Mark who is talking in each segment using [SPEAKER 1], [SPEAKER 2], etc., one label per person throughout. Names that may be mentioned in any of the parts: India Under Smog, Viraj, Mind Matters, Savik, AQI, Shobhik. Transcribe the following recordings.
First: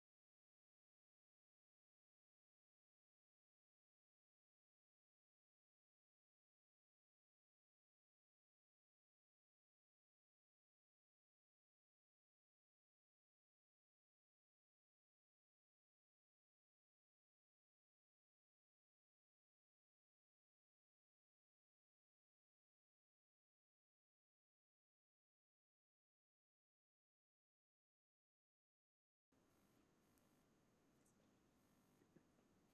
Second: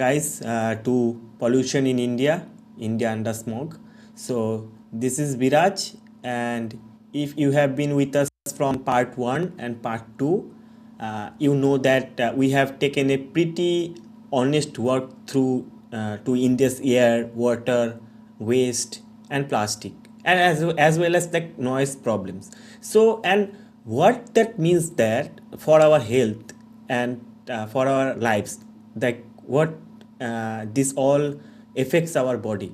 [SPEAKER 1] guys, to Pollution in India, India Under smog. So, this is Viraj, and if you have been with us from part one and part two, you know that we have taken a pretty honest walk through to India's air, water, waste, and plastic, and as well as like noise problems. So, and what that means that for our health and for our lives like what this all affects our body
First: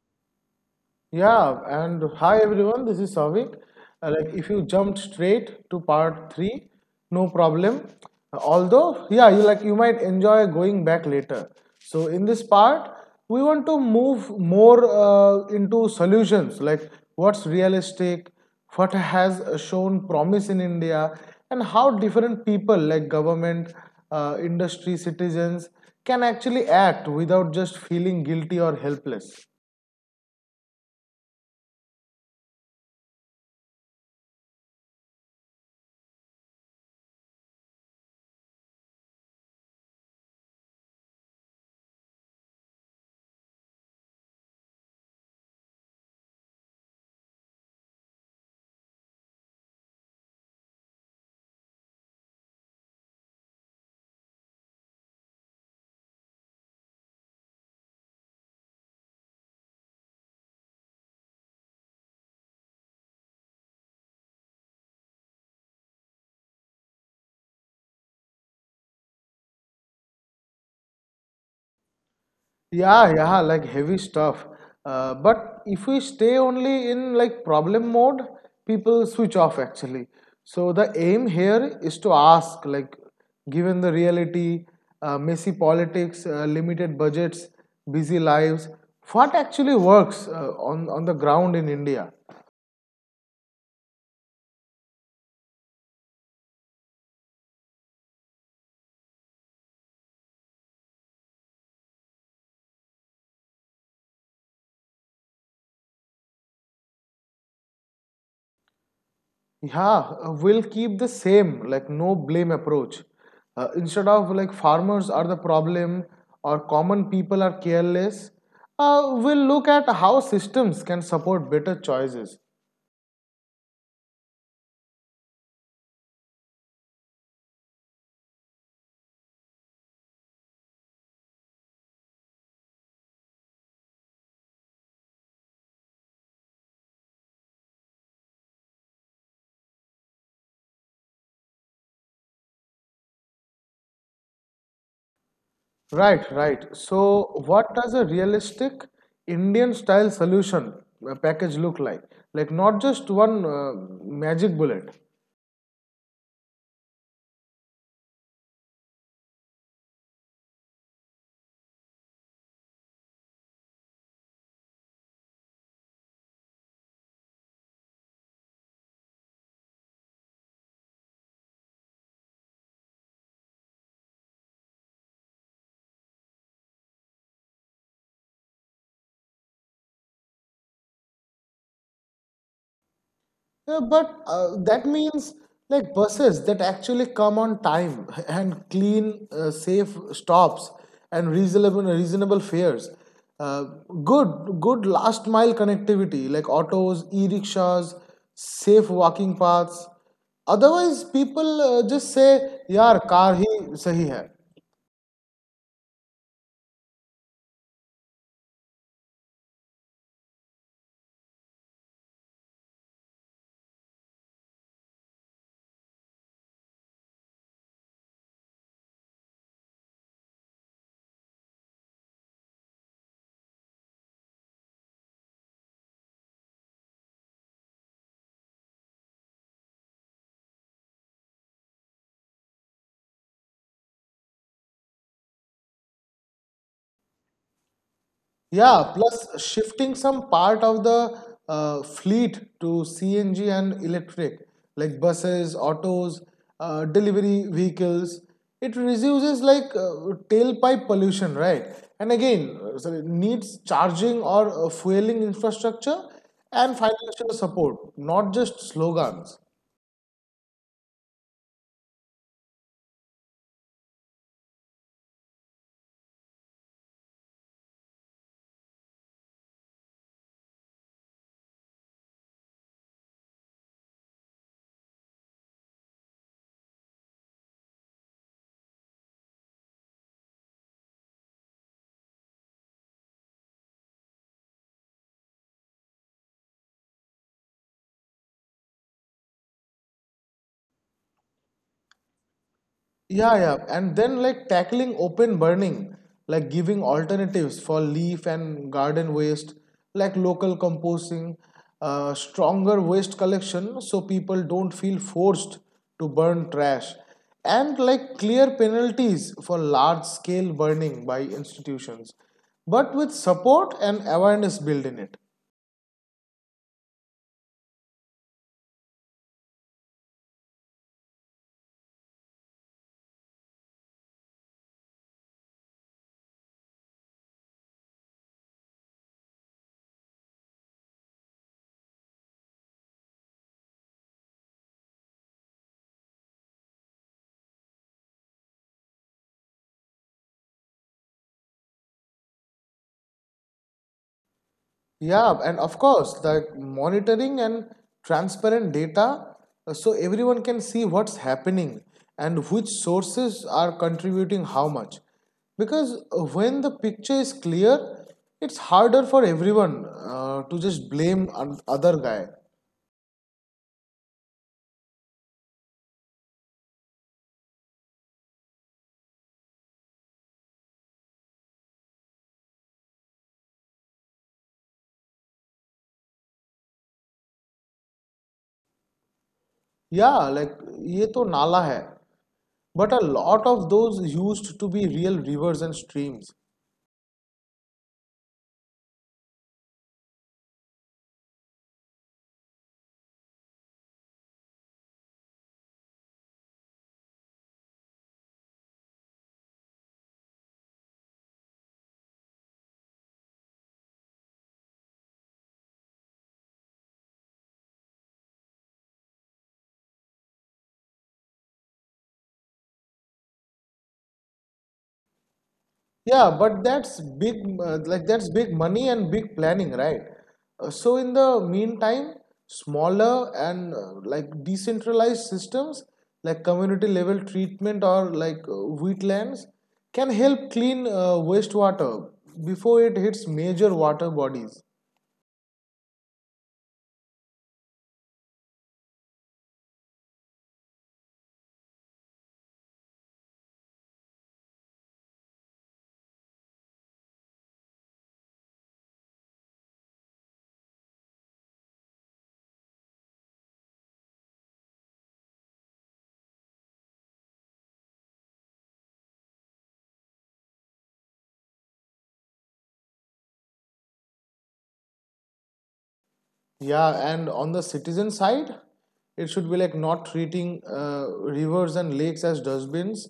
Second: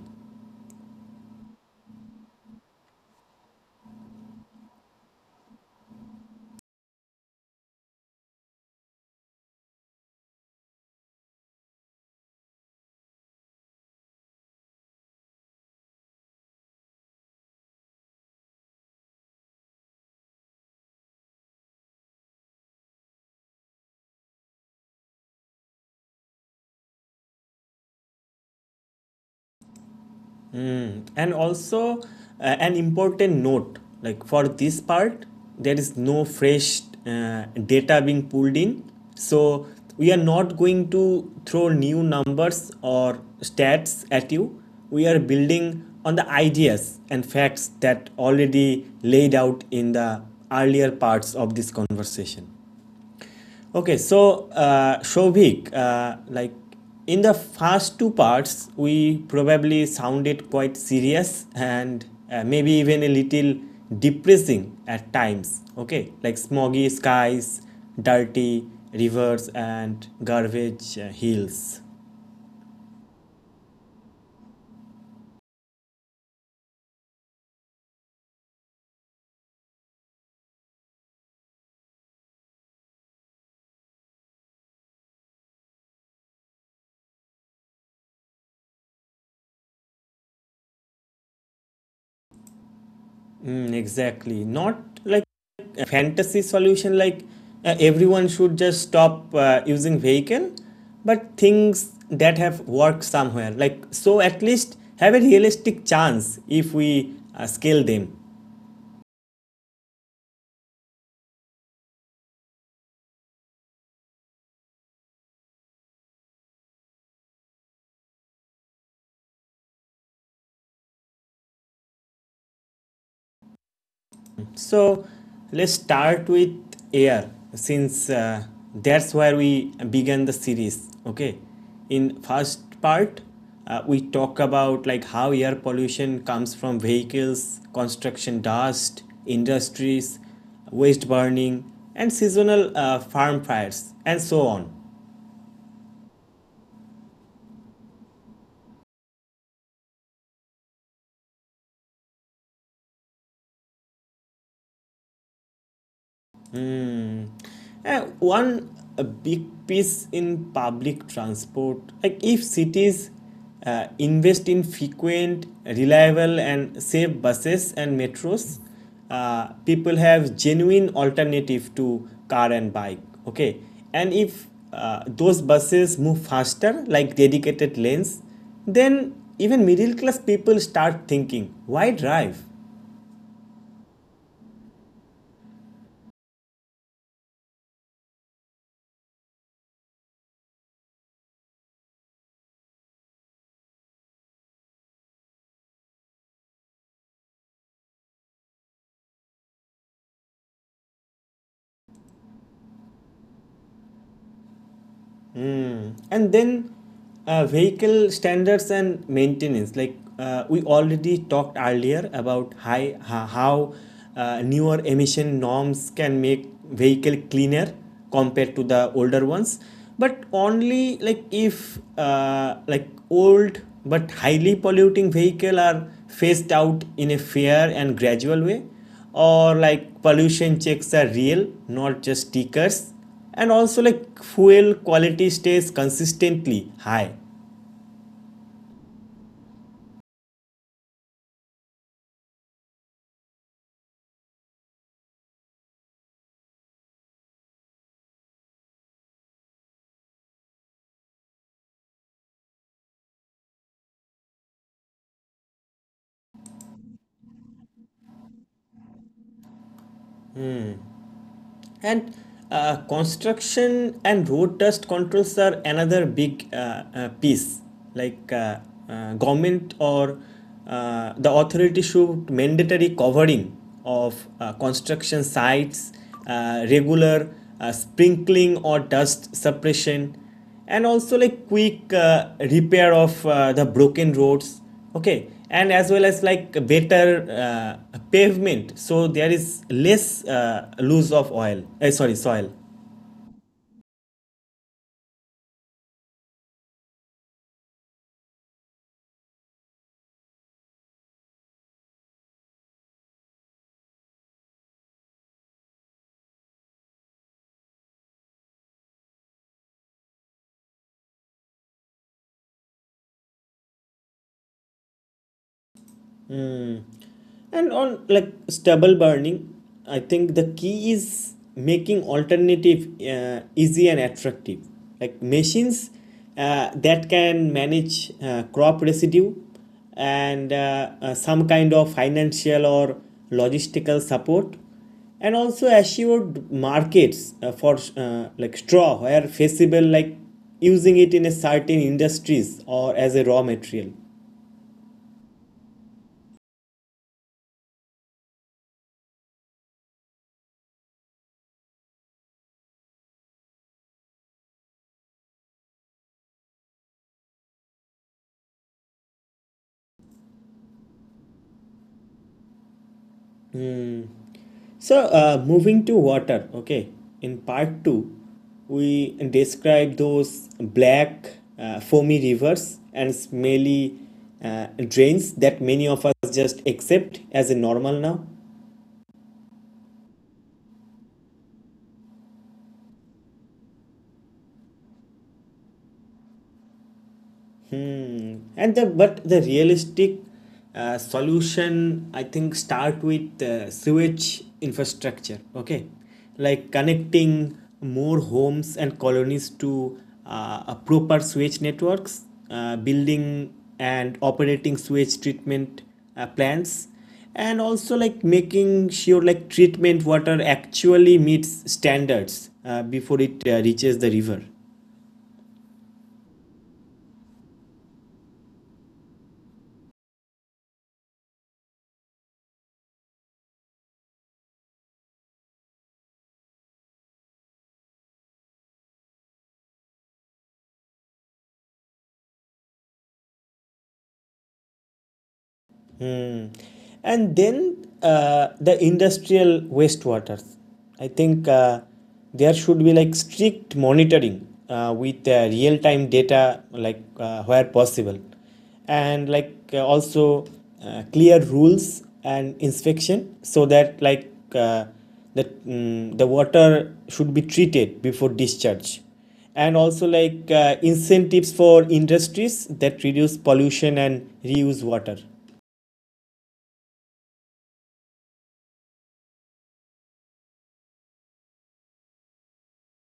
[SPEAKER 2] Yeah, and hi everyone, this is Savik. If you jumped straight to part three, no problem. Although, yeah, you might enjoy going back later. So in this part, we want to move more into solutions, like what's realistic, what has shown promise in India, and how different people, like government, industry, citizens, can actually act without just feeling guilty or helpless.
[SPEAKER 1] and also an important note like for this part there is no fresh data being pulled in, so we are not going to throw new numbers or stats at you. We are building on the ideas and facts that already laid out in the earlier parts of this conversation. Okay, so Shobhik, like in the first two parts, we probably sounded quite serious and maybe even a little depressing at times. Okay, like smoggy skies, dirty rivers, and garbage hills.
[SPEAKER 2] Yeah, yeah, like heavy stuff. But if we stay only in like problem mode, people switch off actually. So the aim here is to ask, like, given the reality, messy politics, limited budgets, busy lives, what actually works on the ground in India?
[SPEAKER 1] Mm, exactly. Not like a fantasy solution like everyone should just stop using vehicle, but things that have worked somewhere. Like so at least have a realistic chance if we scale them.
[SPEAKER 2] Yeah, we'll keep the same, like no blame approach. Instead of like farmers are the problem or common people are careless, we'll look at how systems can support better choices.
[SPEAKER 1] So let's start with air since that's where we began the series. Okay, in first part we talk about like how air pollution comes from vehicles, construction dust, industries, waste burning, and seasonal farm fires, and so on.
[SPEAKER 2] Right, right. So, what does a realistic Indian style solution package look like? Like, not just one magic bullet.
[SPEAKER 1] One a big piece in public transport. Like if cities invest in frequent, reliable, and safe buses and metros, people have genuine alternative to car and bike. Okay, and if those buses move faster, like dedicated lanes, then even middle class people start thinking, why drive?
[SPEAKER 2] Yeah, but that means like buses that actually come on time and clean, safe stops and reasonable fares. Uh, good last mile connectivity like autos, e-rickshaws, safe walking paths. Otherwise, people just say, "Yaar, car hi sahi hai."
[SPEAKER 1] And then vehicle standards and maintenance like we already talked earlier about how newer emission norms can make vehicle cleaner compared to the older ones, but only like if like old but highly polluting vehicle are phased out in a fair and gradual way, or like pollution checks are real not just stickers, and also like fuel quality stays consistently high.
[SPEAKER 2] Yeah, plus shifting some part of the fleet to CNG and electric, like buses, autos, delivery vehicles, it reduces tailpipe pollution, right? And again, so needs charging or fueling infrastructure and financial support, not just slogans.
[SPEAKER 1] And construction and road dust controls are another big piece, like government or the authority should mandatory covering of construction sites, regular sprinkling or dust suppression, and also like quick repair of the broken roads. Okay, and as well as like better pavement so there is less loss of oil sorry soil.
[SPEAKER 2] Yeah, yeah. And then like tackling open burning, like giving alternatives for leaf and garden waste, like local composting, stronger waste collection so people don't feel forced to burn trash, and like clear penalties for large scale burning by institutions, but with support and awareness built in it.
[SPEAKER 1] And on like stubble burning, I think the key is making alternative easy and attractive, like machines that can manage crop residue and some kind of financial or logistical support, and also assured markets for like straw where feasible, like using it in a certain industries or as a raw material.
[SPEAKER 2] Yeah, and of course, the monitoring and transparent data so everyone can see what's happening and which sources are contributing how much. Because when the picture is clear, it's harder for everyone to just blame other guy.
[SPEAKER 1] So, moving to water, okay, in part two, we describe those black, foamy rivers and smelly uh, drains that many of us just accept as a normal now.
[SPEAKER 2] Yeah, like ये तो नाला है. But a lot of those used to be real rivers and streams.
[SPEAKER 1] And the but the realistic solution I think start with sewage infrastructure. Okay, like connecting more homes and colonies to a proper sewage networks, building and operating sewage treatment plants, and also like making sure like treatment water actually meets standards before it reaches the river.
[SPEAKER 2] Yeah, but that's big, like that's big money and big planning, right? So in the meantime, smaller and like decentralized systems, like community level treatment or like wheatlands, can help clean wastewater before it hits major water bodies.
[SPEAKER 1] Hmm. And then the industrial wastewater. I think there should be like strict monitoring with real time data, like where possible, and like also clear rules and inspection so that the water should be treated before discharge, and also like incentives for industries that reduce pollution and reuse water.
[SPEAKER 2] Yeah, and on the citizen side, it should be like not treating rivers and lakes as dustbins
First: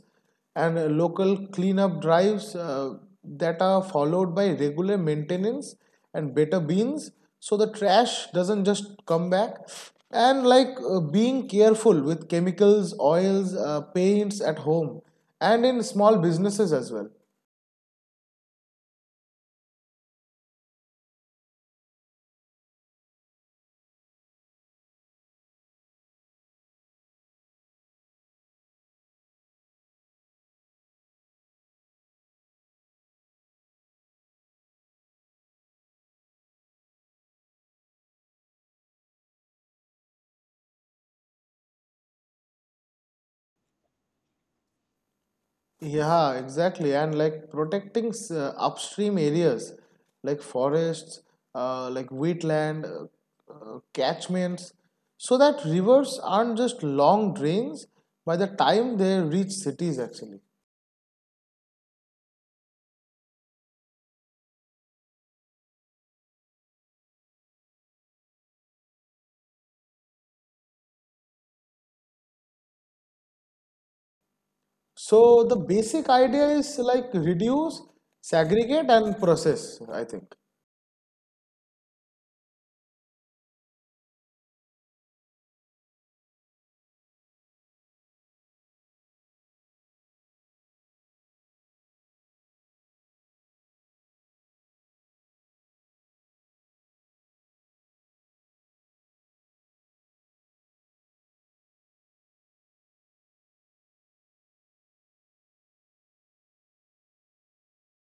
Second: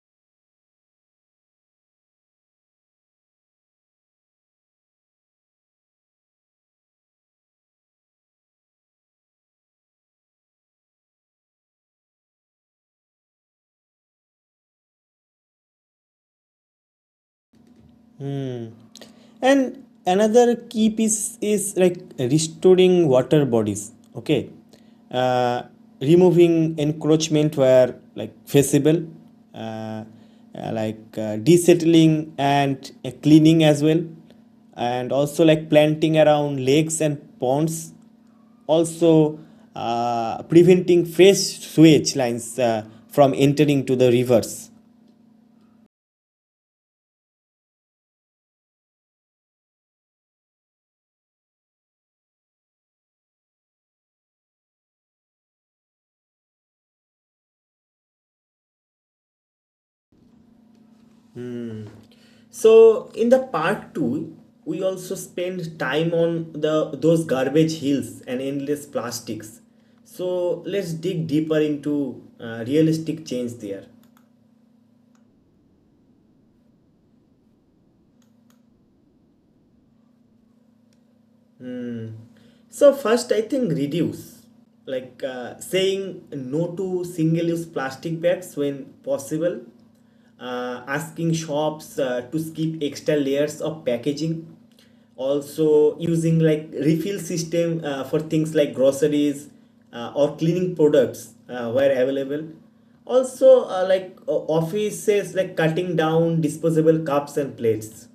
[SPEAKER 2] and local cleanup drives that are followed by regular maintenance and better bins so the trash doesn't just come back. And like being careful with chemicals, oils, paints at home and in small businesses as well.
[SPEAKER 1] Hmm. And another key piece is like restoring water bodies. Okay. Uh, removing encroachment where like feasible, uh, uh, desettling and cleaning as well, and also like planting around lakes and ponds, also preventing fresh sewage lines from entering to the rivers.
[SPEAKER 2] Yeah, exactly. And like protecting upstream areas like forests, like wheatland, catchments, so that rivers aren't just long drains by the time they reach cities, actually.
[SPEAKER 1] So in the part two, we also spend time on the those garbage hills and endless plastics. So let's dig deeper into realistic change there.
[SPEAKER 2] So the basic idea is like reduce, segregate, and process, I think.
[SPEAKER 1] So first, I think reduce, like saying no to single-use plastic bags when possible, asking shops to skip extra layers of packaging, also using like refill system for things like groceries or cleaning products where available. Also, offices like cutting down disposable cups and plates.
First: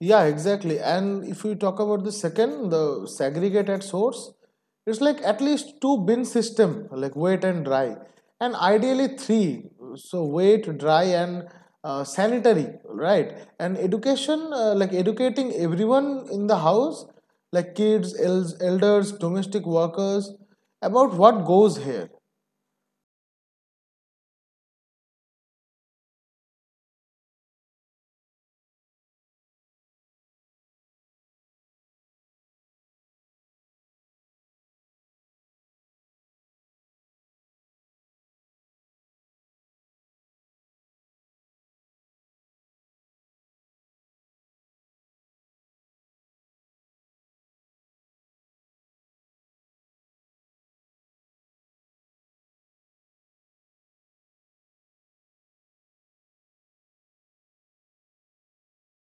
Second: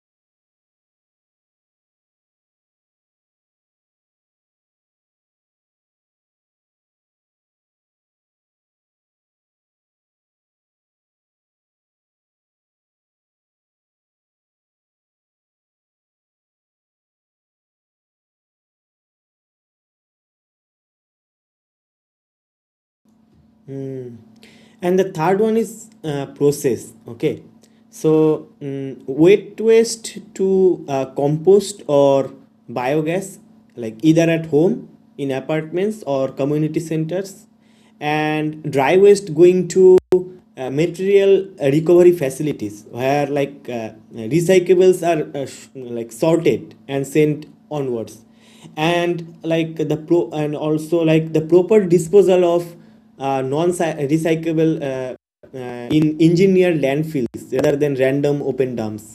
[SPEAKER 2] Yeah, exactly. And if we talk about the second, the segregate at source, it's like at least two bin system, like wet and dry, and ideally three. So wet, dry, and sanitary, right? And education, like educating everyone in the house, like kids, elders, domestic workers, about what goes here.
[SPEAKER 1] And the third one is process. Okay, so wet waste to compost or biogas, like either at home, in apartments or community centers, and dry waste going to material recovery facilities where recyclables are sorted and sent onwards, and like the pro and also like the proper disposal of non recyclable uh, in engineered landfills rather than random open dumps.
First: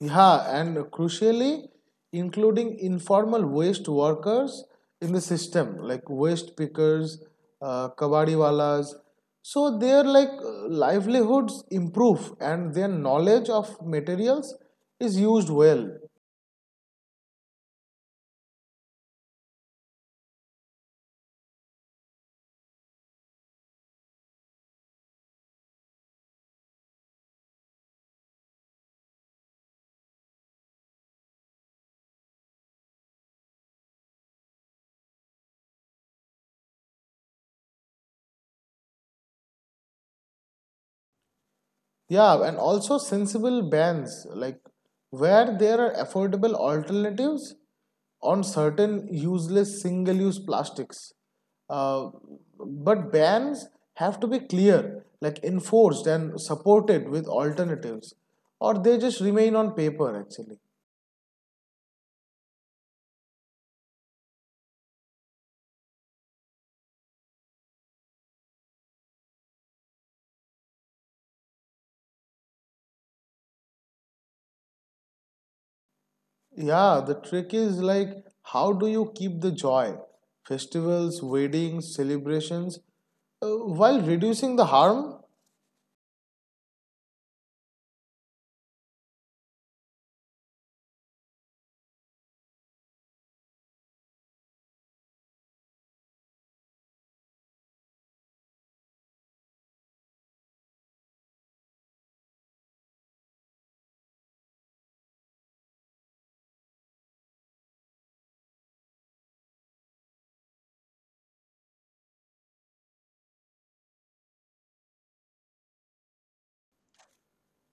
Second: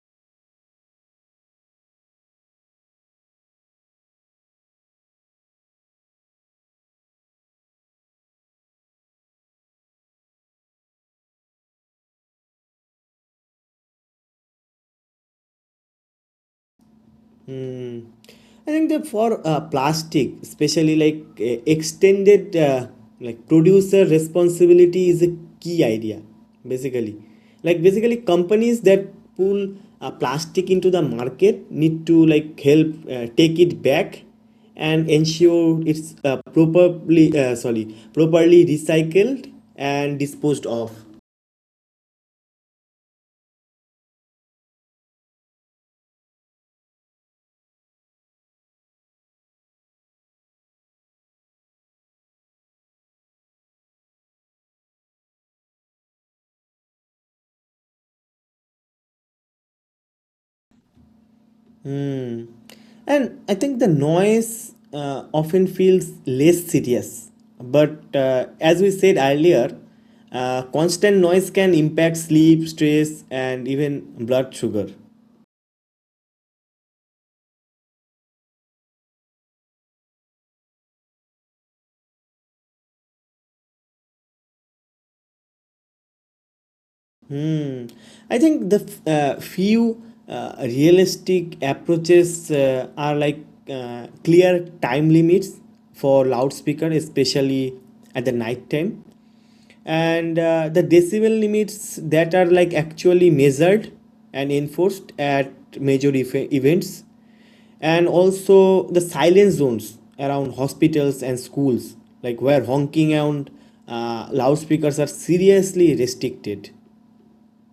[SPEAKER 2] Yeah, and crucially, including informal waste workers in the system, like waste pickers, kabadiwalas. So their like livelihoods improve and their knowledge of materials is used well.
[SPEAKER 1] Hmm. I think that for plastic, especially like extended like producer responsibility is a key idea, basically. Like basically companies that pull plastic into the market need to like help take it back and ensure it's properly recycled and disposed of.
[SPEAKER 2] Yeah, and also sensible bans, like where there are affordable alternatives on certain useless single use plastics. Uh, but bans have to be clear, like enforced and supported with alternatives, or they just remain on paper actually.
[SPEAKER 1] Hmm. And I think the noise often feels less serious. But as we said earlier, constant noise can impact sleep, stress, and even blood sugar.
[SPEAKER 2] Yeah, the trick is like how do you keep the joy? Festivals, weddings, celebrations, while reducing the harm.
[SPEAKER 1] Hmm. I think the few realistic approaches are like clear time limits for loudspeaker, especially at the night time, and the decibel limits that are like actually measured and enforced at events, and also the silence zones around hospitals and schools, like where honking and loudspeakers are seriously restricted.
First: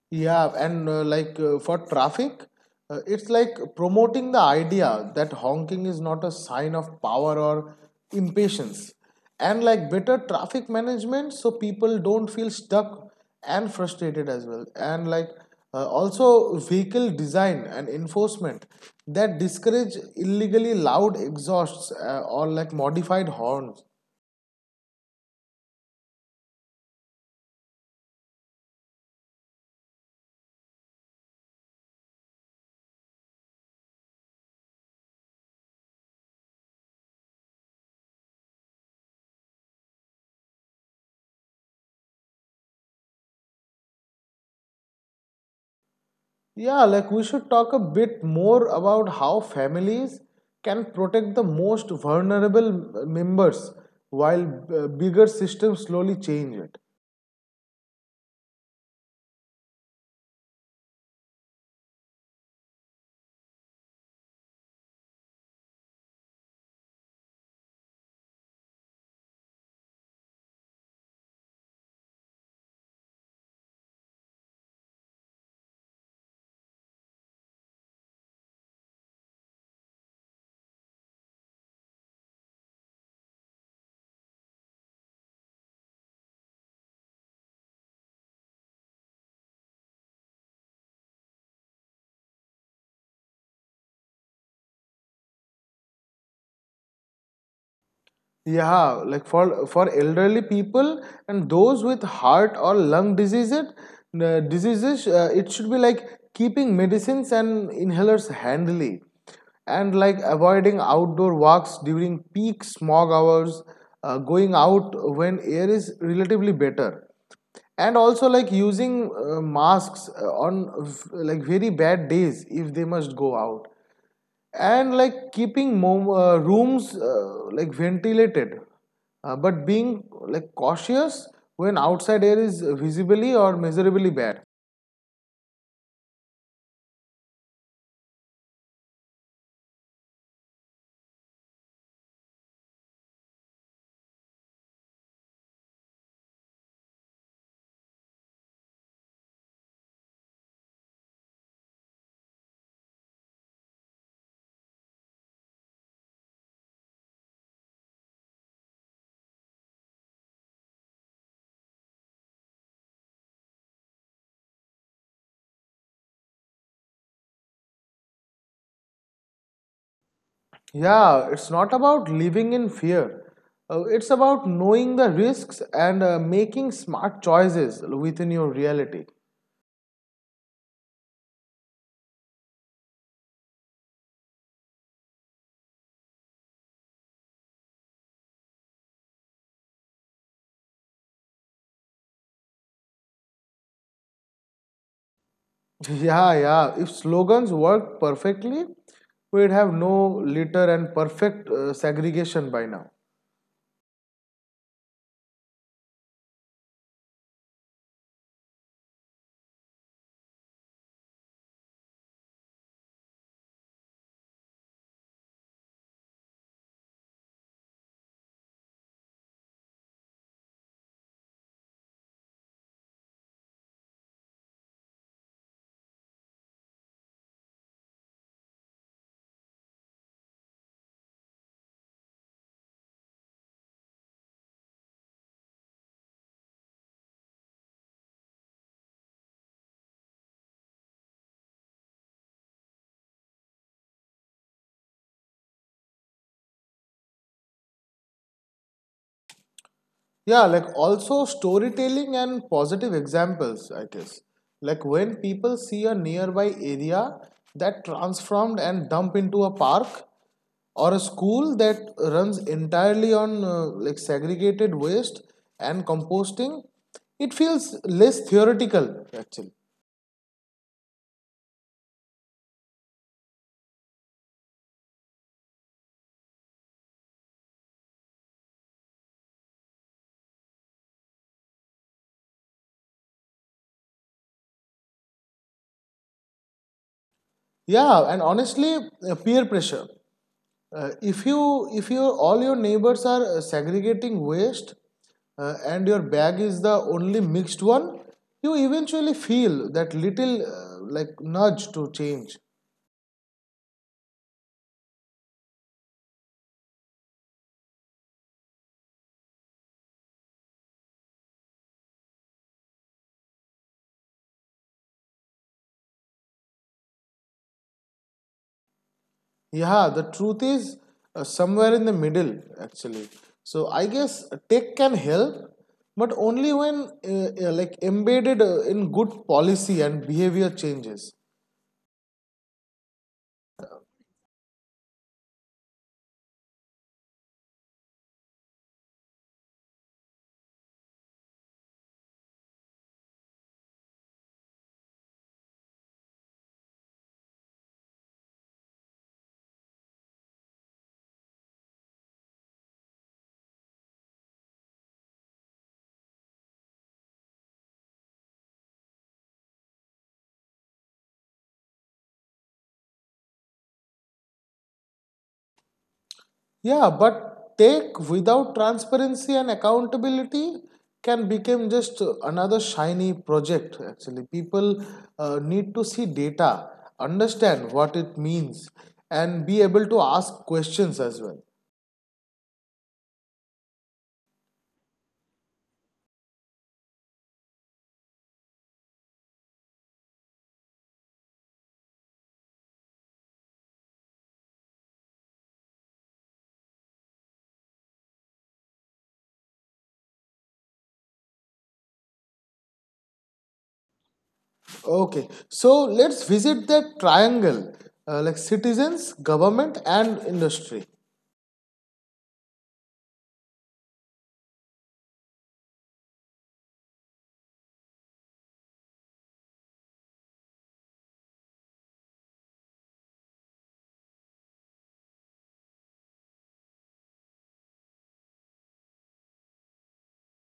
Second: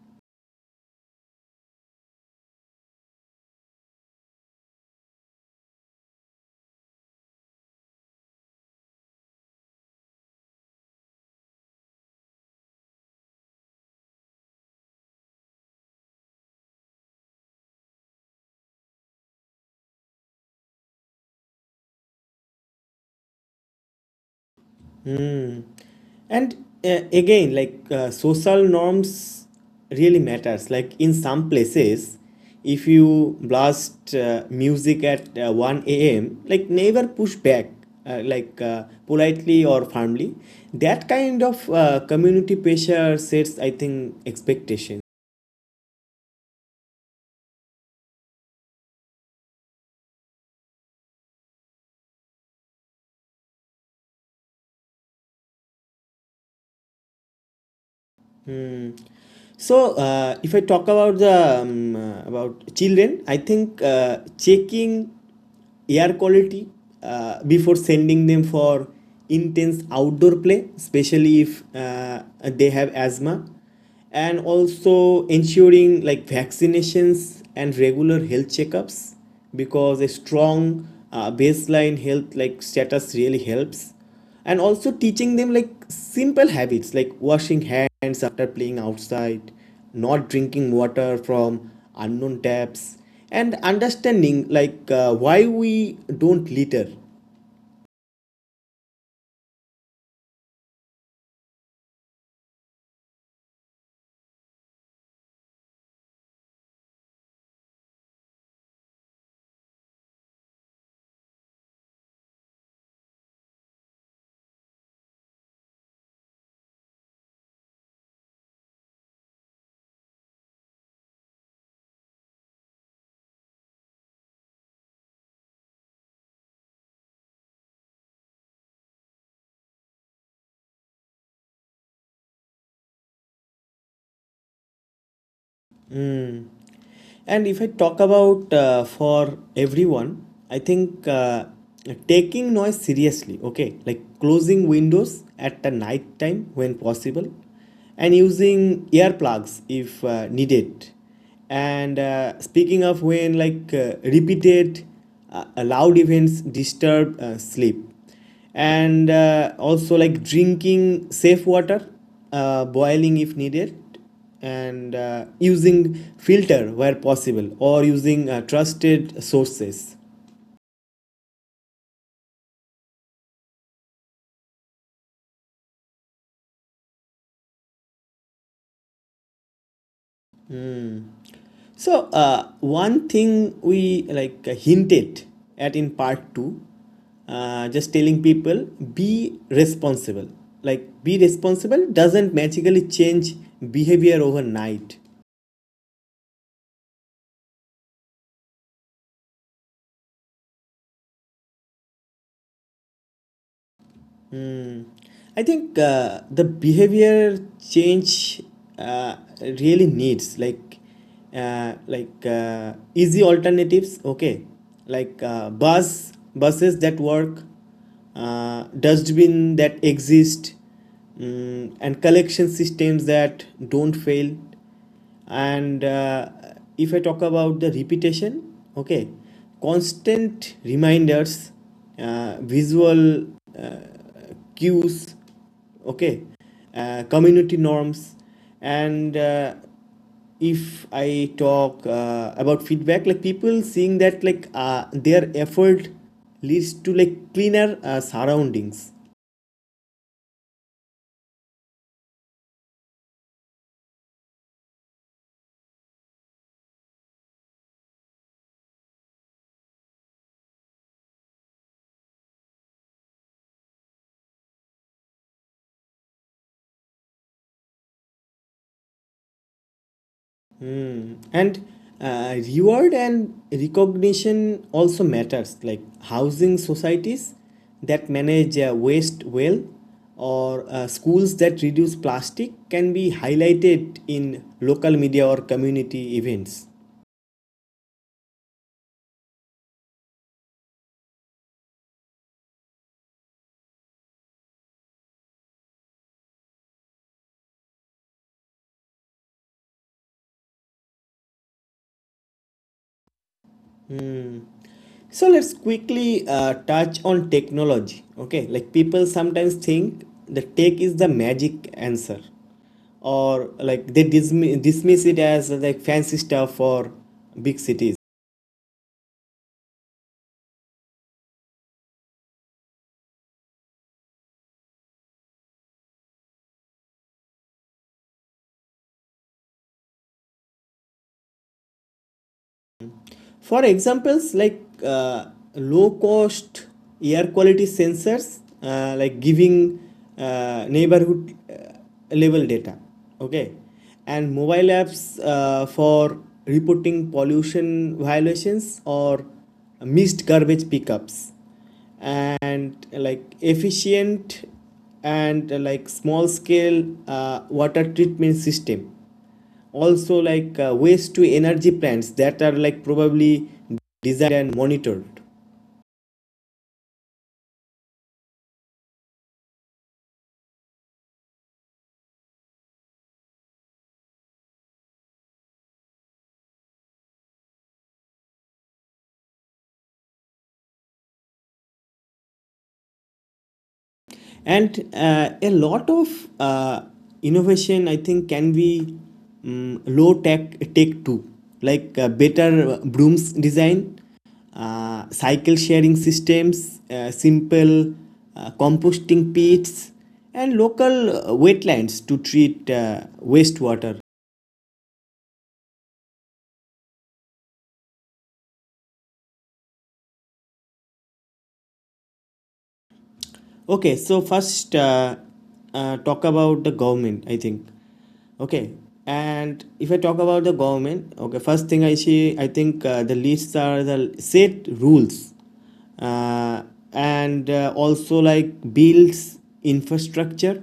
[SPEAKER 2] Yeah, and for traffic, it's like promoting the idea that honking is not a sign of power or impatience. And like better traffic management so people don't feel stuck and frustrated as well. And like also vehicle design and enforcement that discourage illegally loud exhausts or like modified horns.
[SPEAKER 1] And again social norms really matters, like in some places if you blast music at 1 a.m like never push back, politely or firmly, that kind of community pressure sets I think expectation.
[SPEAKER 2] Yeah, like we should talk a bit more about how families can protect the most vulnerable members while bigger systems slowly change it.
[SPEAKER 1] So if I talk about the about children, I think checking air quality before sending them for intense outdoor play, especially if they have asthma, and also ensuring like vaccinations and regular health checkups because a strong baseline health like status really helps, and also teaching them like simple habits like washing hands after playing outside, not drinking water from unknown taps, and understanding like why we don't litter.
[SPEAKER 2] Yeah, like for elderly people and those with heart or lung diseases, it should be like keeping medicines and inhalers handy, and like avoiding outdoor walks during peak smog hours, going out when air is relatively better, and also like using masks on like very bad days if they must go out and like keeping rooms like ventilated but being like cautious when outside air is visibly or measurably bad.
[SPEAKER 1] And if I talk about for everyone, I think taking noise seriously, okay, like closing windows at the night time when possible, and using earplugs if needed. And speaking of when like repeated loud events disturb sleep, and also like drinking safe water, boiling if needed, and using filter where possible or using trusted sources.
[SPEAKER 2] Yeah, it's not about living in fear. It's about knowing the risks and making smart choices within your reality.
[SPEAKER 1] So one thing we like hinted at in part 2, just telling people be responsible, like be responsible doesn't magically change behavior overnight.
[SPEAKER 2] Yeah, yeah, if slogans worked perfectly, we'd have no litter and perfect segregation by now.
[SPEAKER 1] Hmm. I think the behavior change uh, really needs like easy alternatives. Okay, like buses that work, dustbin that exist, and collection systems that don't fail. And if I talk about the repetition, okay, constant reminders, visual uh, cues, okay, community norms, and if I talk about feedback, like people seeing that their effort leads to like cleaner surroundings.
[SPEAKER 2] Yeah, like also storytelling and positive examples, I guess. Like when people see a nearby area that transformed and dump into a park or a school that runs entirely on like segregated waste and composting, it feels less theoretical actually.
[SPEAKER 1] Hmm. And reward and recognition also matters, like housing societies that manage waste well, or schools that reduce plastic can be highlighted in local media or community events.
[SPEAKER 2] Yeah, and honestly, peer pressure. Uh, if you if you all your neighbors are segregating waste and your bag is the only mixed one, you eventually feel that little like nudge to change.
[SPEAKER 1] So let's quickly touch on technology. Okay, like people sometimes think the tech is the magic answer, or like they dismiss it as like fancy stuff for big cities.
[SPEAKER 2] Yeah, the truth is somewhere in the middle actually. So I guess tech can help, but only when like embedded in good policy and behavior changes.
[SPEAKER 1] For examples like low cost air quality sensors, like giving neighborhood level data, okay, and mobile apps for reporting pollution violations or missed garbage pickups, and like efficient and like small scale water treatment system, also like waste to energy plants that are like probably designed and monitored.
[SPEAKER 2] Yeah, but take without transparency and accountability can become just another shiny project. Actually, people need to see data, understand what it means, and be able to ask questions as well.
[SPEAKER 1] And a lot of uh, innovation I think can be low tech too, like better brooms design, cycle sharing systems, simple composting pits, and local wetlands to treat wastewater.
[SPEAKER 2] Okay, so let's visit that triangle like citizens, government, and industry.
[SPEAKER 1] Okay, so first talk about the government, I think. Okay, and if I talk about the government, okay, first thing I see, I think the lists are the set rules uh, and also like builds infrastructure,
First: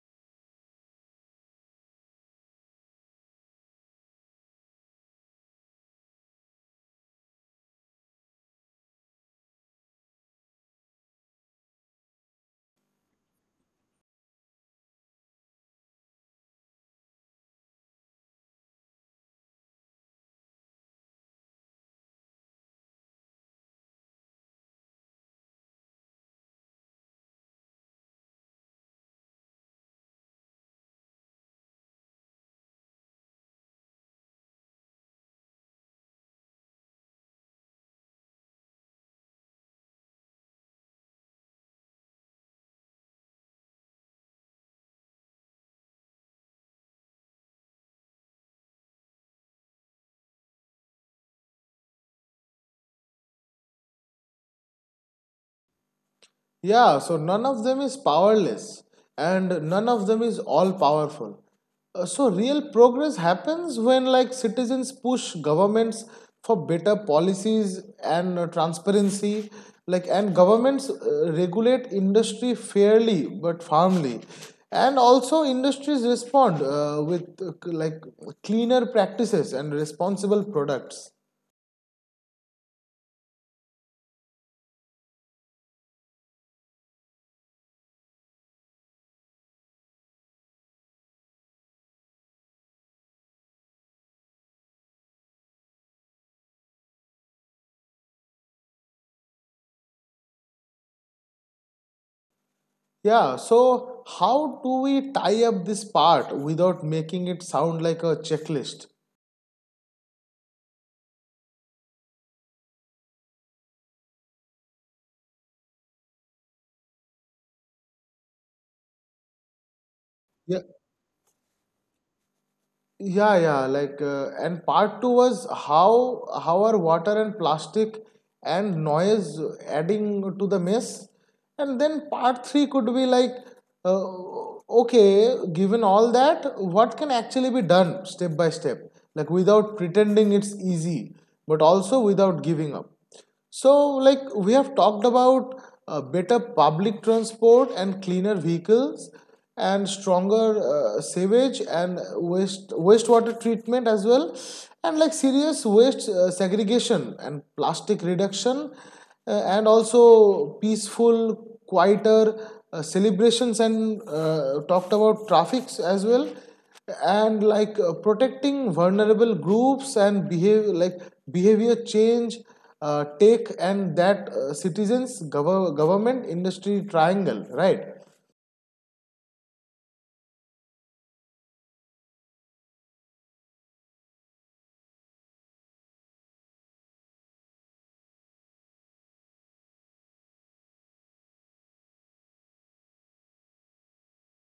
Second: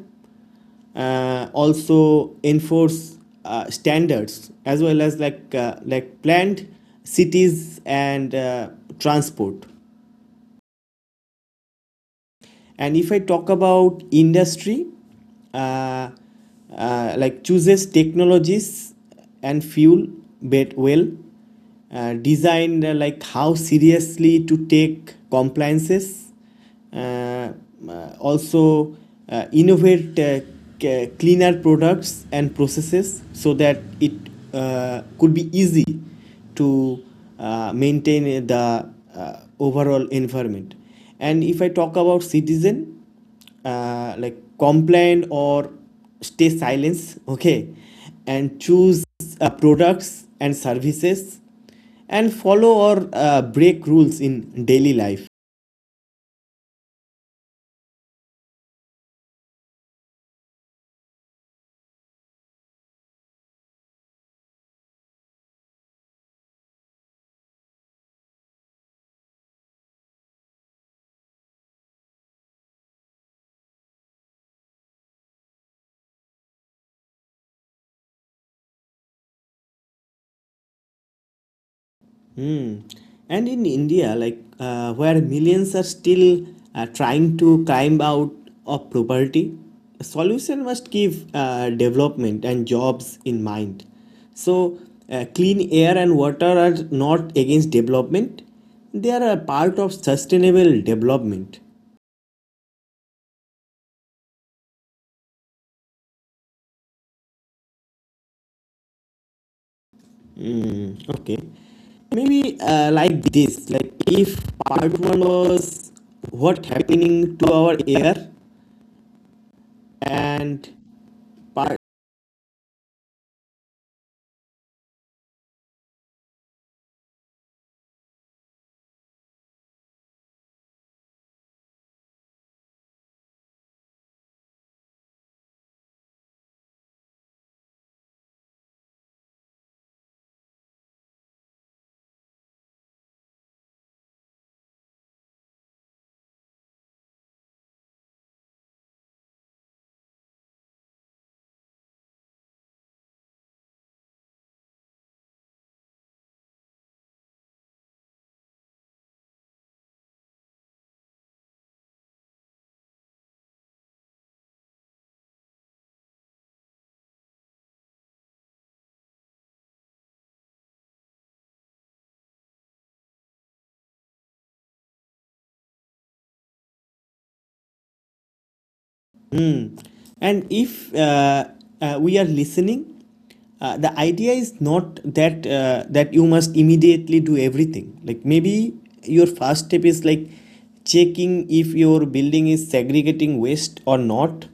[SPEAKER 1] also enforce standards as well as like planned cities and transport. And if I talk about industry, uh, like chooses technologies and fuel bet well, designed like how seriously to take compliances, uh, also innovate cleaner products and processes so that it could be easy to maintain the overall environment. And if I talk about citizen, like complain or stay silence, okay, and choose products and services and follow or break rules in daily life.
[SPEAKER 2] Yeah, so none of them is powerless and none of them is all powerful. So real progress happens when like citizens push governments for better policies and transparency like and governments regulate industry fairly but firmly and also industries respond with like cleaner practices and responsible products.
[SPEAKER 1] Hmm. And in India, like where millions are still trying to climb out of poverty, a solution must give development and jobs in mind. So, clean air and water are not against development; they are a part of sustainable development.
[SPEAKER 2] Yeah, so how do we tie up this part without making it sound like a checklist?
[SPEAKER 1] Hmm. Okay. Maybe like this, like if part one was what happening to our air
[SPEAKER 2] Yeah,
[SPEAKER 1] and part.
[SPEAKER 2] yeah, yeah. Like, and part two was how are water and plastic and noise adding to the mess, and then part three could be like, uh, okay, given all that, what can actually be done step by step, like without pretending it's easy, but also without giving up. So, like we have talked about better public transport and cleaner vehicles and stronger sewage and wastewater treatment as well and like serious waste segregation and plastic reduction and also peaceful quieter celebrations and talked about traffics as well and like protecting vulnerable groups and behave like behavior change take and that citizens government industry triangle, right?
[SPEAKER 1] Hmm. And if we are listening, the idea is not that that you must immediately do everything, like maybe your first step is like checking if your building is segregating waste or not,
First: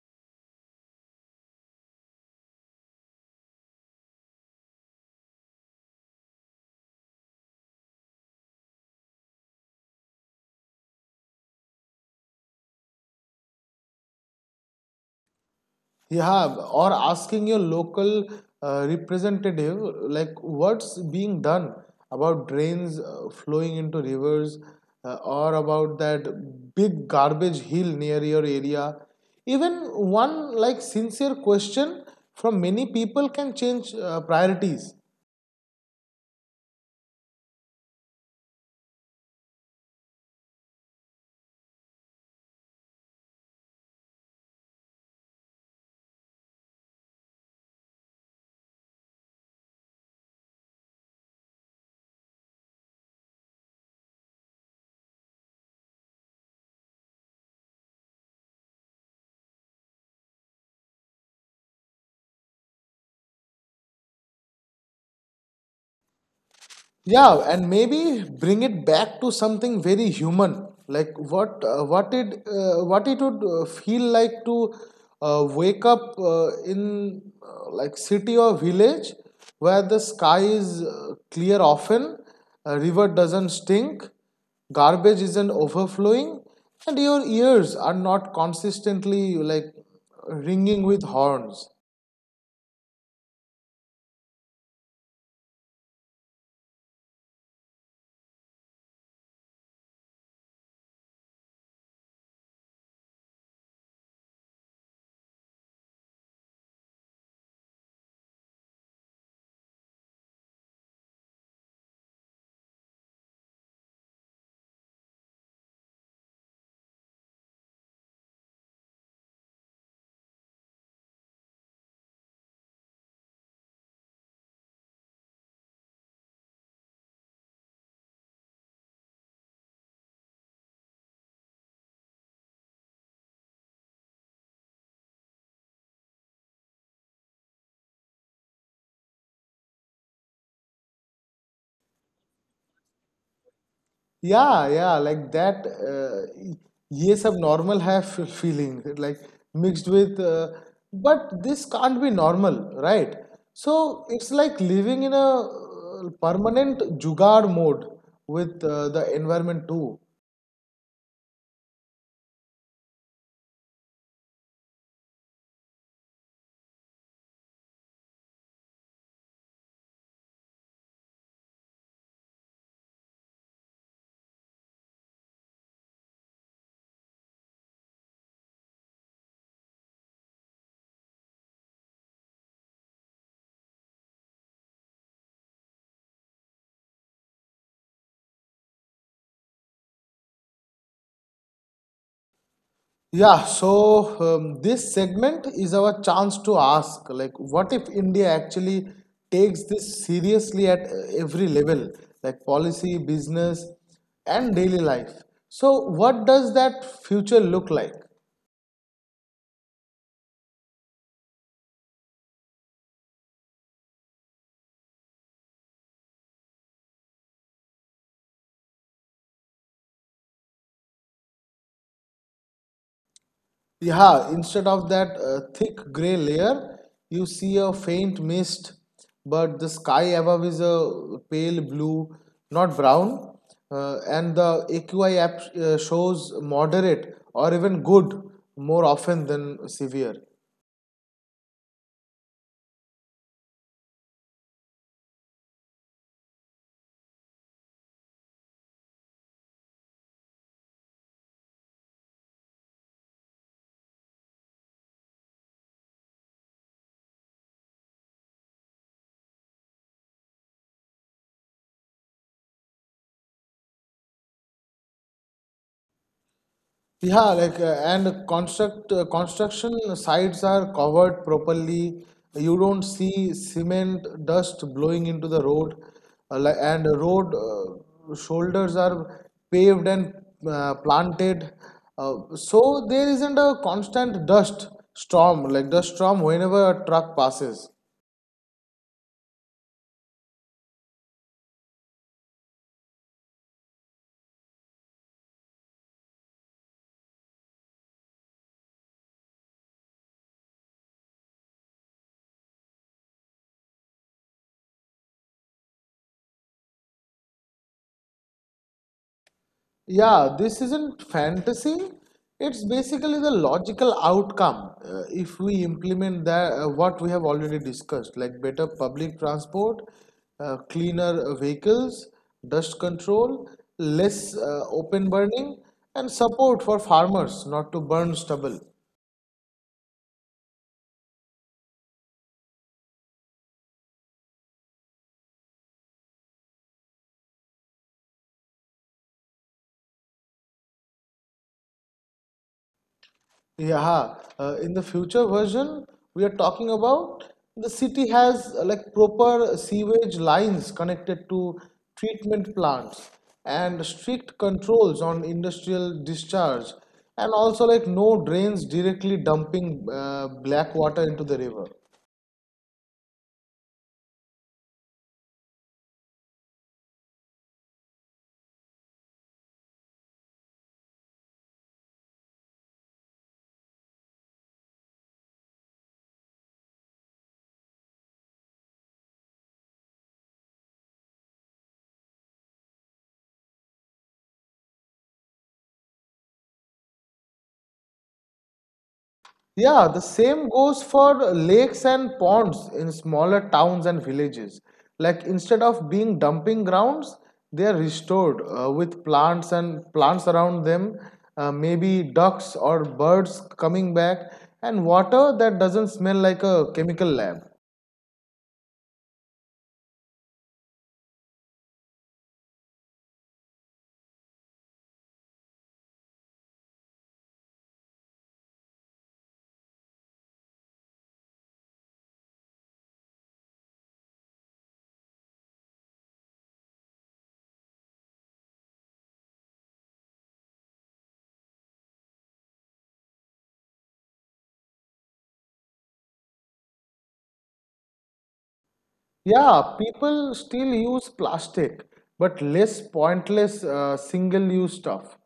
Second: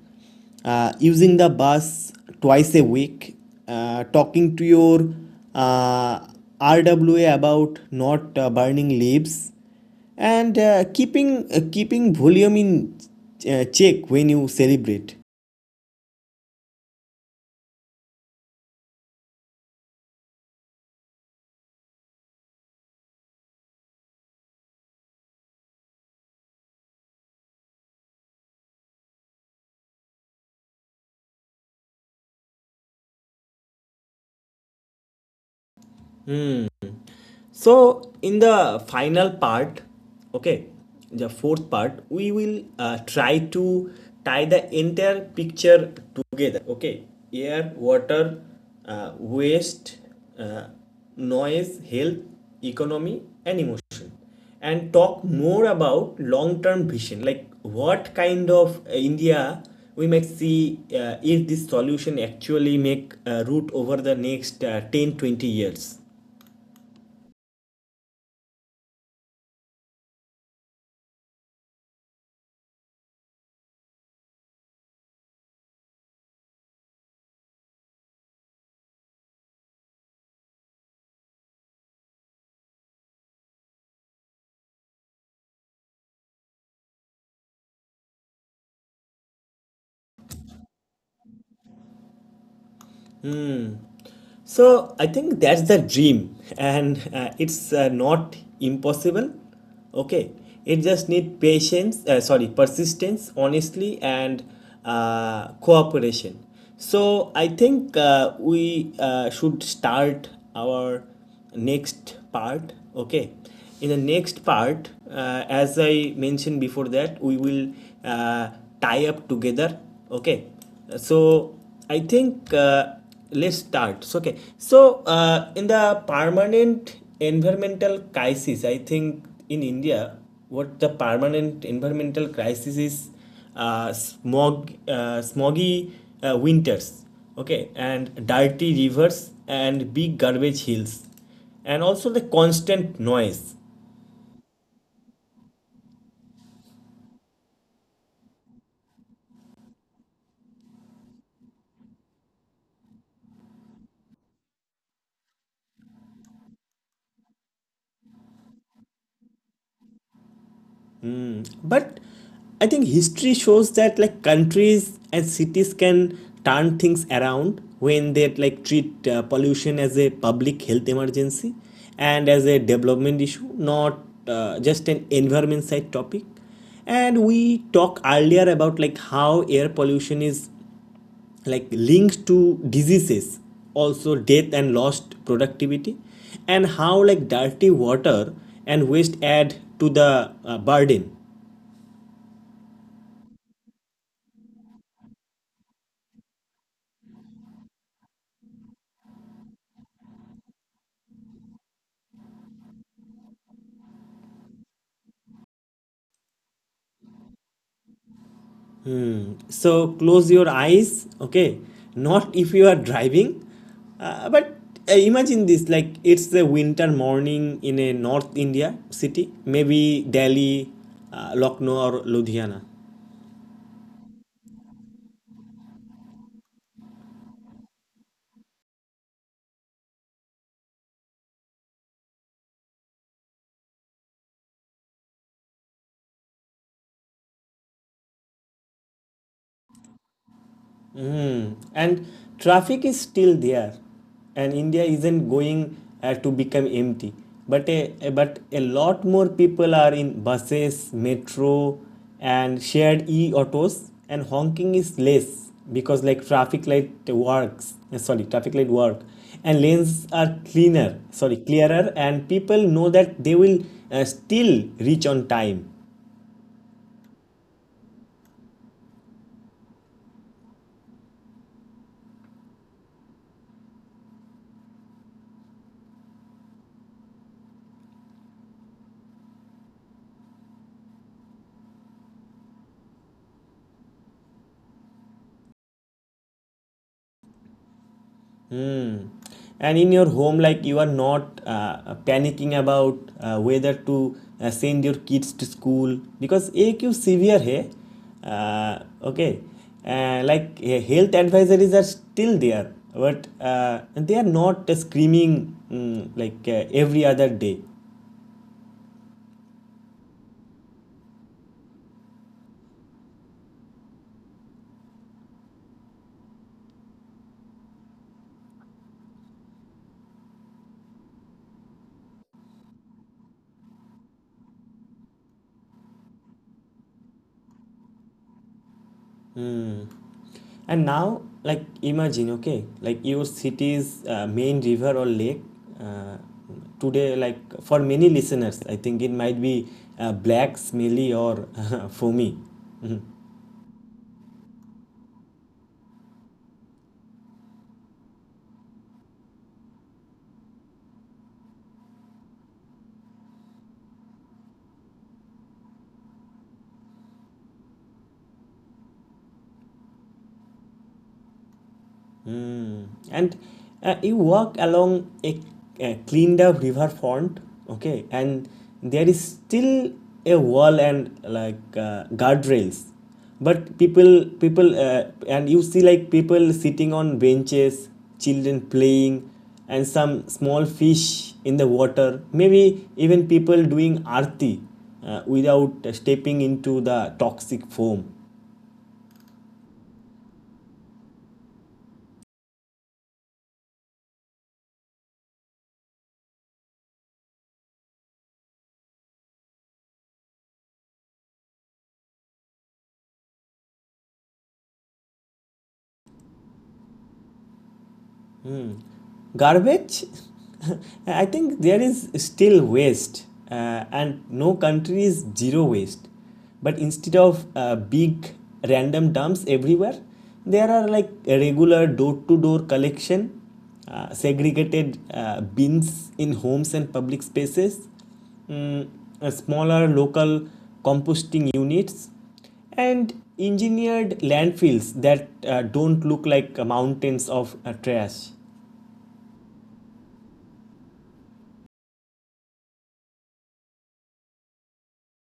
[SPEAKER 1] using the bus twice a week, talking to your uh, RWA about not burning leaves and keeping volume in check when you celebrate.
[SPEAKER 2] Yeah, or asking your local representative, like what's being done about drains flowing into rivers or about that big garbage hill near your area. Even one like sincere question from many people can change priorities.
[SPEAKER 1] So, in the final part, okay, the fourth part, we will try to tie the entire picture together. Okay, air, water, waste, uh, noise, health, economy, and emotion, and talk more about long term vision like what kind of India we might see if this solution actually make root over the next 10 to 20 years.
[SPEAKER 2] Yeah, and maybe bring it back to something very human, like what what it would feel like to wake up in like city or village where the sky is clear often, a river doesn't stink, garbage isn't overflowing, and your ears are not consistently like ringing with horns.
[SPEAKER 1] So I think that's the dream, and it's not impossible. Okay, it just need patience. Sorry, persistence, honestly, and cooperation. So I think we should start our next part. Okay, in the next part, as I mentioned before that, we will uh, tie up together. Okay, so I think let's start so, okay, so in the permanent environmental crisis I think in India, what the permanent environmental crisis is smog, smoggy winters, okay, and dirty rivers and big garbage hills and also the constant noise.
[SPEAKER 2] Yeah, yeah, like that. These are normal have feelings like mixed with, but this can't be normal, right? So it's like living in a permanent juggle mode with the environment too.
[SPEAKER 1] But I think history shows that like countries and cities can turn things around when they like treat pollution as a public health emergency and as a development issue, not just an environment side topic. And we talked earlier about like how air pollution is like linked to diseases, also death and lost productivity, and how like dirty water and waste add to the burden.
[SPEAKER 2] Yeah, so this segment is our chance to ask like, what if India actually takes this seriously at every level, like policy, business, and daily life? So, what does that future look like?
[SPEAKER 1] So close your eyes, okay, not if you are driving, but imagine this, like it's a winter morning in a north India city, maybe Delhi, Lucknow or Ludhiana.
[SPEAKER 2] Yeah, instead of that thick gray layer, you see a faint mist, but the sky above is a pale blue, not brown, and the AQI app shows moderate or even good more often than severe.
[SPEAKER 1] And traffic is still there, and India isn't going to become empty, but but a lot more people are in buses, metro, and shared e autos, and honking is less because like traffic light works, sorry, traffic light work, and lanes are cleaner, sorry, clearer, and people know that they will still reach on time.
[SPEAKER 2] Yeah, like and construction sites are covered properly. You don't see cement dust blowing into the road, and road shoulders are paved and planted. So there isn't a constant dust storm, whenever a truck passes.
[SPEAKER 1] Hmm. And in your home, like you are not panicking about whether to send your kids to school because AQ severe है, uh, okay, like health advisories are still there, but they are not screaming like every other day.
[SPEAKER 2] Yeah, this isn't fantasy. It's basically the logical outcome if we implement that what we have already discussed, like better public transport, cleaner vehicles, dust control, less open burning, and support for farmers not to burn stubble.
[SPEAKER 1] And now, like, imagine, okay, like your city's main river or lake. Uh, today, like, for many listeners, I think it might be black, smelly, or foamy.
[SPEAKER 2] Yeah, in the future version, we are talking about the city has like proper sewage lines connected to treatment plants and strict controls on industrial discharge, and also like no drains directly dumping black water into the river.
[SPEAKER 1] Mm. And you walk along a cleaned up riverfront, okay, and there is still a wall and like guardrails, but people people and you see like people sitting on benches, children playing, and some small fish in the water. Maybe even people doing arti without stepping into the toxic foam.
[SPEAKER 2] Yeah, the same goes for lakes and ponds in smaller towns and villages. Like instead of being dumping grounds, they are restored with plants and plants around them, maybe ducks or birds coming back, and water that doesn't smell like a chemical lab.
[SPEAKER 1] Garbage. I think there is still waste, and no country is zero waste, but instead of big random dumps everywhere, there are like regular door to door collection, segregated bins in homes and public spaces, mm, smaller local composting units and engineered landfills that don't look like mountains of trash.
[SPEAKER 2] Yeah, people still use plastic, but less pointless single-use stuff.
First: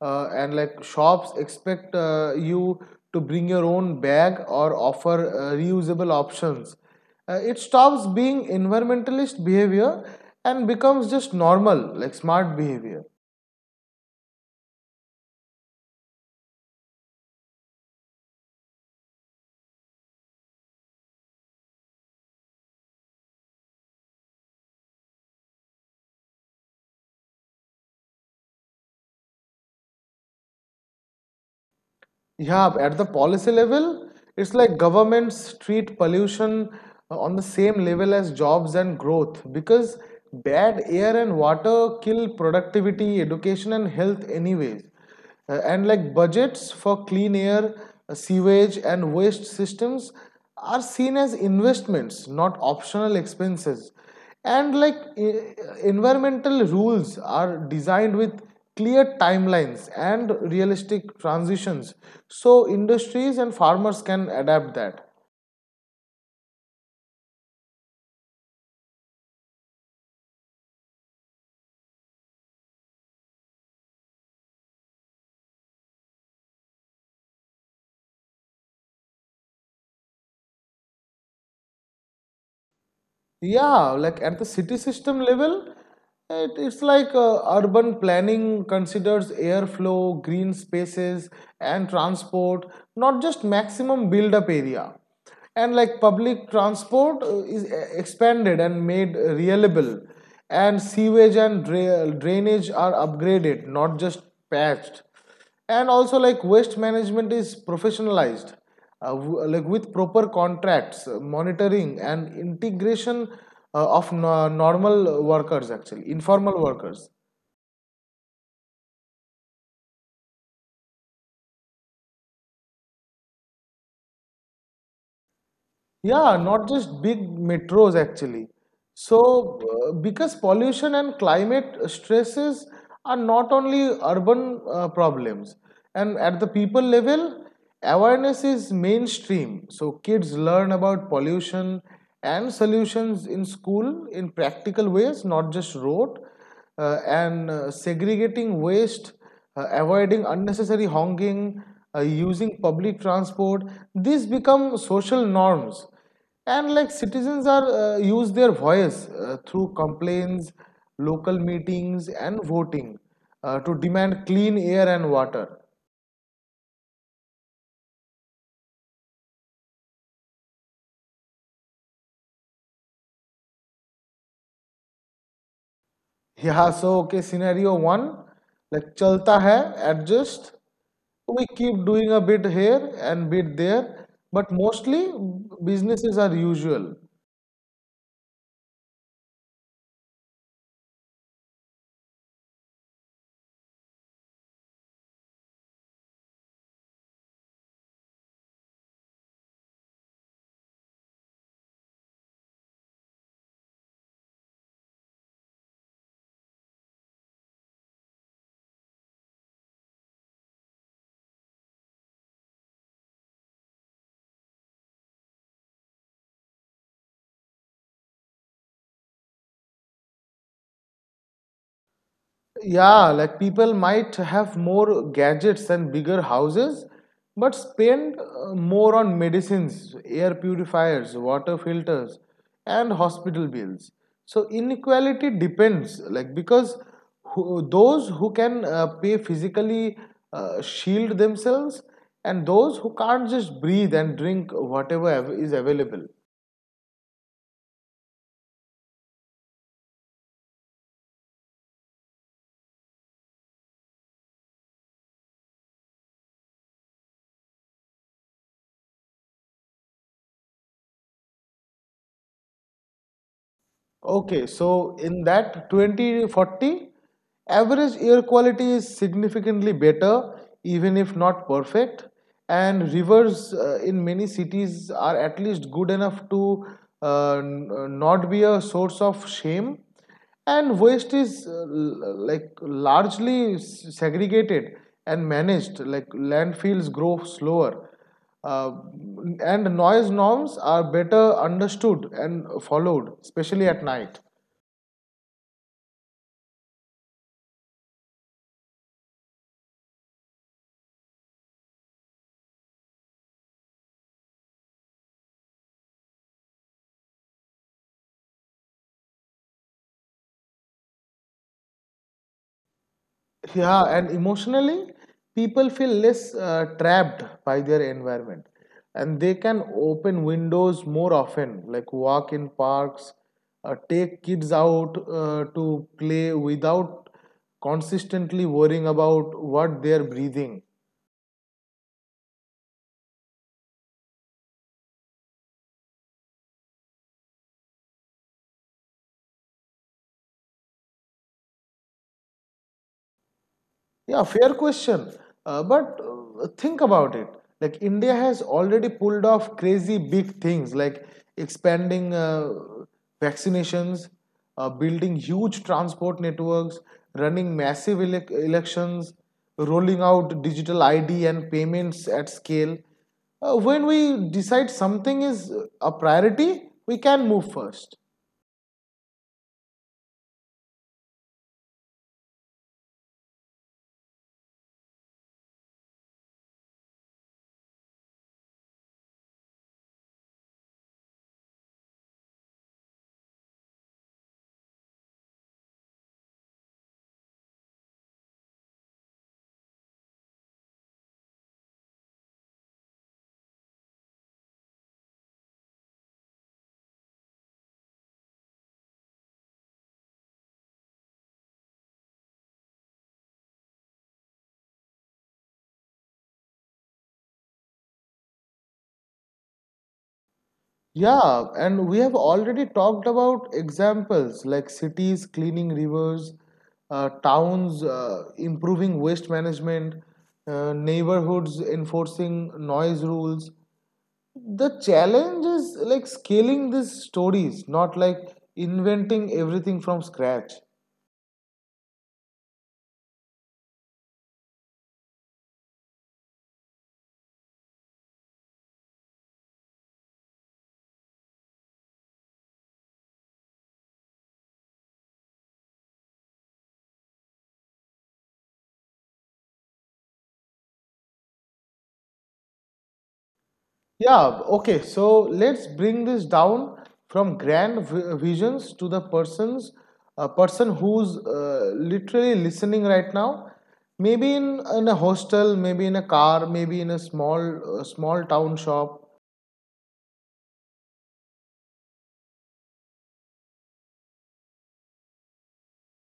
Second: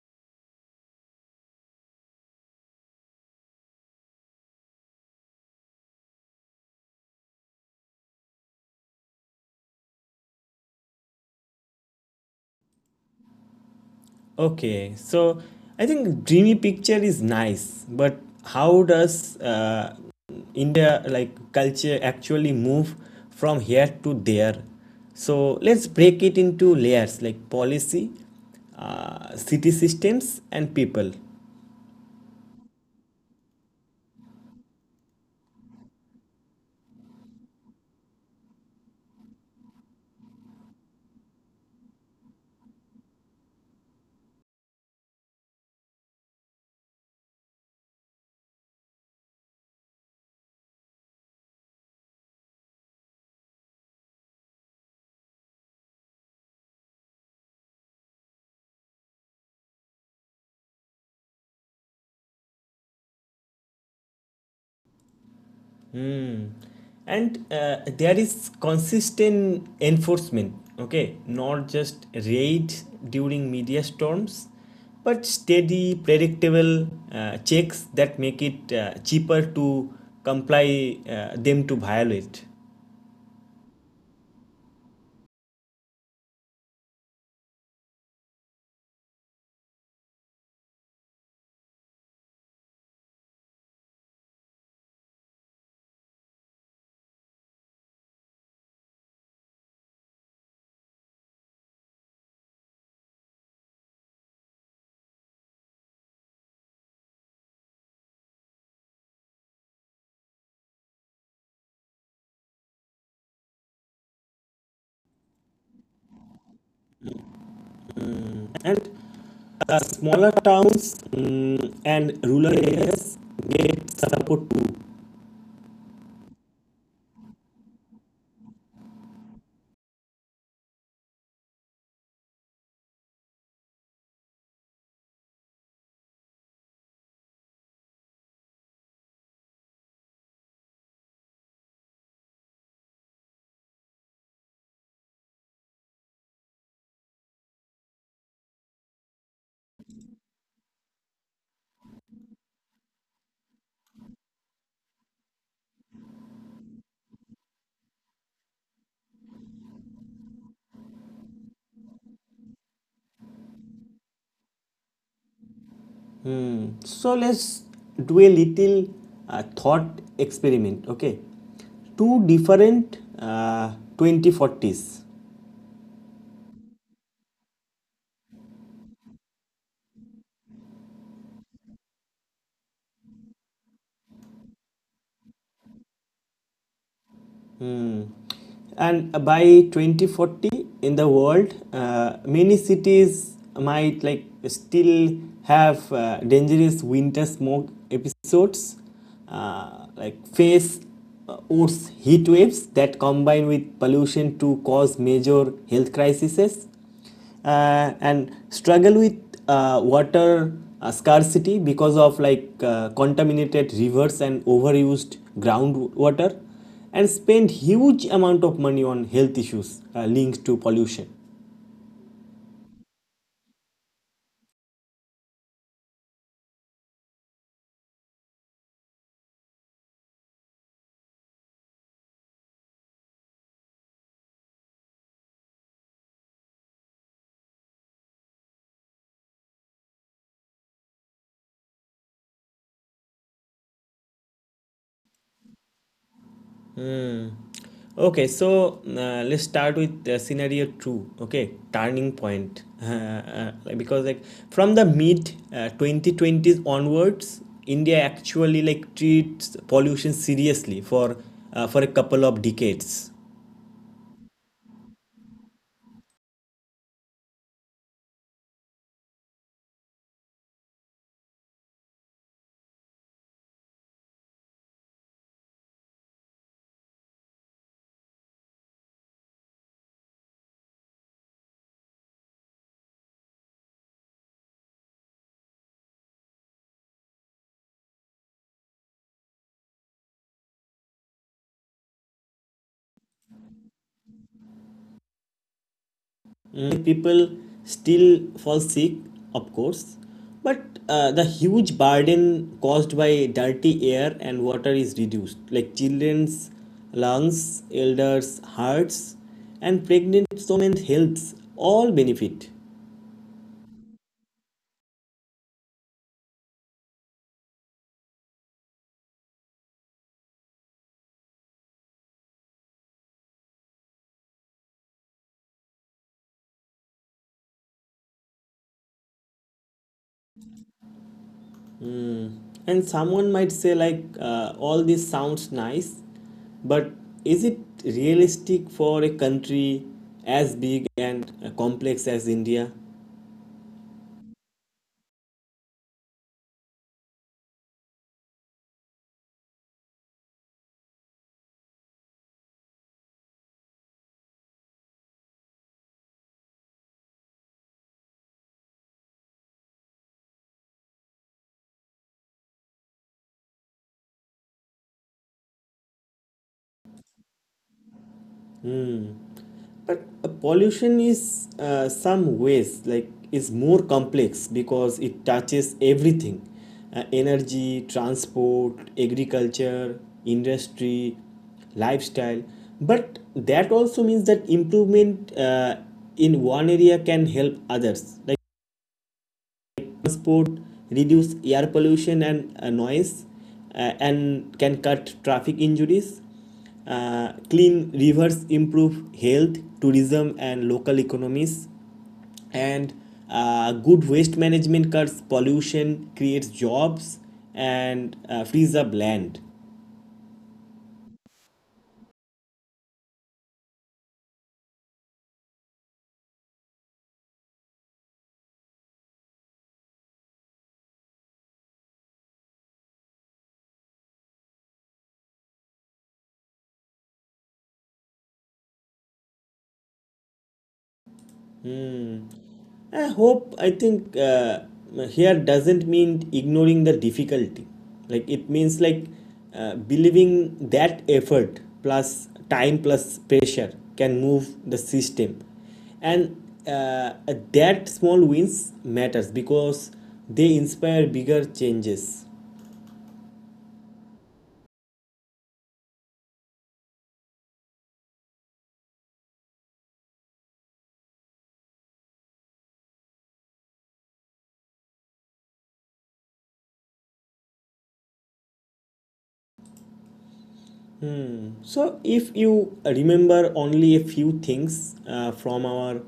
[SPEAKER 2] And like shops expect you to bring your own bag or offer reusable options. It stops being environmentalist behavior and becomes just normal, like smart behavior.
[SPEAKER 1] Okay, so I think dreamy picture is nice, but how does India like culture actually move from here to there? So let's break it into layers like policy, city systems, and people.
[SPEAKER 2] Yeah, at the policy level, it's like governments treat pollution on the same level as jobs and growth because bad air and water kill productivity, education, and health, anyways. And like budgets for clean air, sewage, and waste systems are seen as investments, not optional expenses, and like environmental rules are designed with clear timelines and realistic transitions so industries and farmers can adapt that.
[SPEAKER 1] Hmm. And there is consistent enforcement, okay? Not just raids during media storms, but steady, predictable checks that make it cheaper to comply them to violate.
[SPEAKER 2] Yeah, like at the city system level, it's like urban planning considers airflow, green spaces, and transport, not just maximum build up area. And like public transport is expanded and made reliable, and sewage and drainage are upgraded, not just patched, and also like waste management is professionalized, uh, like with proper contracts, monitoring and integration of normal workers, actually informal workers.
[SPEAKER 1] And smaller towns, and rural areas get support too.
[SPEAKER 2] Yeah, not just big metros actually. So, because pollution and climate stresses are not only urban problems, and at the people level, awareness is mainstream. So, kids learn about pollution and solutions in school in practical ways, not just rote, and segregating waste, avoiding unnecessary honking, using public transport, these become social norms. And like citizens are use their voice through complaints, local meetings, and voting to demand clean air and water.
[SPEAKER 1] So let's do a little thought experiment, okay? Two different 2040s.
[SPEAKER 2] Yeah, so okay, scenario one, like chalta hai, adjust. We keep doing a bit here and bit there, but mostly businesses are usual.
[SPEAKER 1] Mm. And by 2040 in the world, many cities might like still have dangerous winter smoke episodes, like face worse heat waves that combine with pollution to cause major health crises, and struggle with water scarcity because of like contaminated rivers and overused groundwater, and spend huge amount of money on health issues linked to pollution.
[SPEAKER 2] Yeah, like people might have more gadgets and bigger houses, but spend more on medicines, air purifiers, water filters, and hospital bills. So inequality depends, like because who, those who can pay physically shield themselves, and those who can't just breathe and drink whatever is available.
[SPEAKER 1] Hmm. Okay, so let's start with scenario two. Okay, turning point. Like, because like from the mid 2020s onwards, India actually like treats pollution seriously for a couple of decades.
[SPEAKER 2] Okay, so in that 2040, average air quality is significantly better, even if not perfect. And rivers in many cities are at least good enough to not be a source of shame. And waste is like largely segregated and managed, like landfills grow slower. Uh, and noise norms are better understood and followed, especially at night.
[SPEAKER 1] Mm, people still fall sick, of course, but the huge burden caused by dirty air and water is reduced. Like children's lungs, elders' hearts, and pregnant women's health all benefit.
[SPEAKER 2] Yeah, and emotionally, people feel less trapped by their environment and they can open windows more often, like walk in parks, take kids out to play without consistently worrying about what they're breathing.
[SPEAKER 1] And someone might say, like, all this sounds nice, but is it realistic for a country as big and complex as India?
[SPEAKER 2] Yeah, fair question. But think about it. Like India has already pulled off crazy big things, like expanding vaccinations, building huge transport networks, running massive elections, rolling out digital ID and payments at scale. When we decide something is a priority, we can move first.
[SPEAKER 1] But pollution is some ways like is more complex because it touches everything. Energy, transport, agriculture, industry, lifestyle. But that also means that improvement in one area can help others. Like transport, reduce air pollution and noise, and can cut traffic injuries. Clean rivers improve health, tourism, and local economies. And good waste management cuts pollution, creates jobs, and frees up land.
[SPEAKER 2] Yeah, and we have already talked about examples like cities cleaning rivers, towns improving waste management, neighborhoods enforcing noise rules. The challenge is like scaling these stories, not like inventing everything from scratch.
[SPEAKER 1] I hope, I think here doesn't mean ignoring the difficulty. Like it means like believing that effort plus time plus pressure can move the system. And that small wins matters because they inspire bigger changes.
[SPEAKER 2] Yeah, okay, so let's bring this down from grand visions to the persons, a person who's literally listening right now. Maybe in a hostel, maybe in a car, maybe in a small small town shop.
[SPEAKER 1] So, if you remember only a few things from our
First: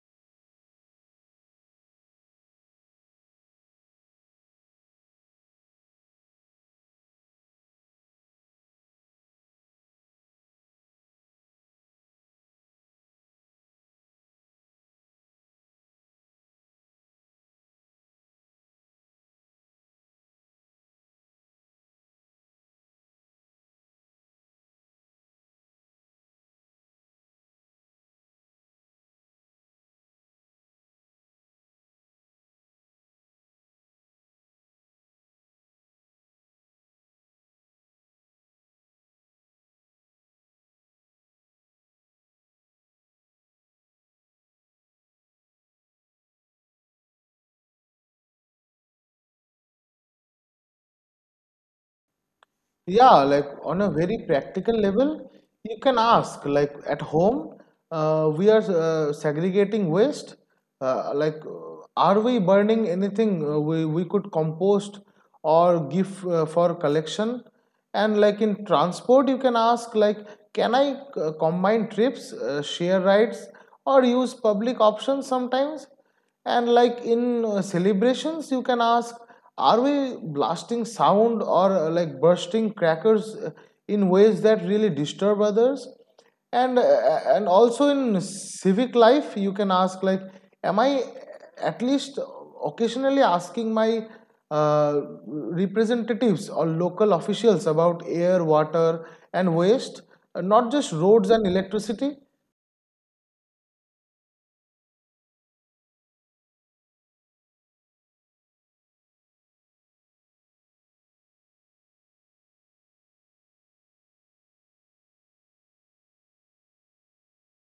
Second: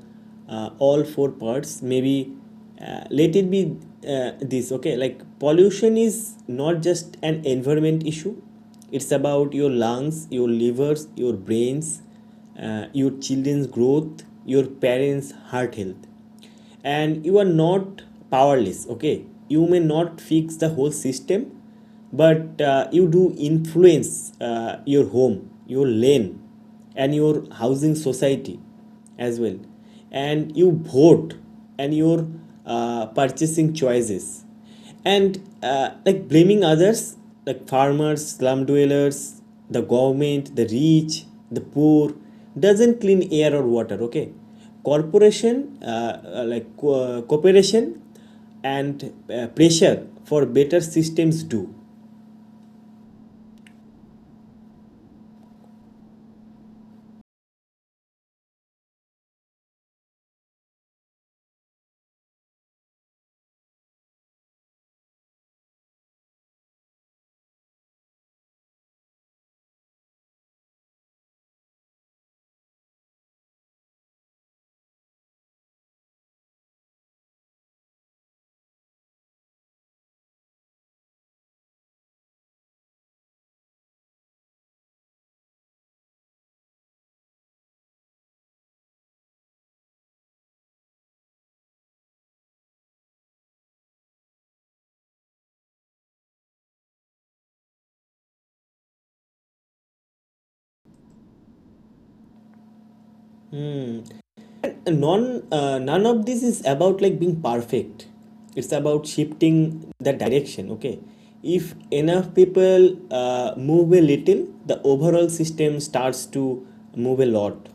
[SPEAKER 1] all 4 parts, maybe let it be this, okay? Like, pollution is not just an environment issue, it's about your lungs, your livers, your brains, your children's growth, your parents' heart health. And you are not powerless, okay? You may not fix the whole system, but you do influence your home, your lane, and your housing society as well, and you vote, and your purchasing choices. And like blaming others like farmers, slum dwellers, the government, the rich, the poor, doesn't clean air or water, okay? Corporation, uh, cooperation and pressure for better systems do.
[SPEAKER 2] Yeah, like on a very practical level, you can ask, like at home, we are segregating waste. Like, are we burning anything we could compost or give for collection? And like in transport, you can ask, like, can I combine trips, share rides, or use public options sometimes? And like in celebrations, you can ask, are we blasting sound or like bursting crackers in ways that really disturb others? And also in civic life, you can ask like, am I at least occasionally asking my uh, representatives or local officials about air, water, and waste, not just roads and electricity?
[SPEAKER 1] Hmm. None of this is about like being perfect, it's about shifting the direction, okay? If enough people move a little, the overall system starts to move a lot.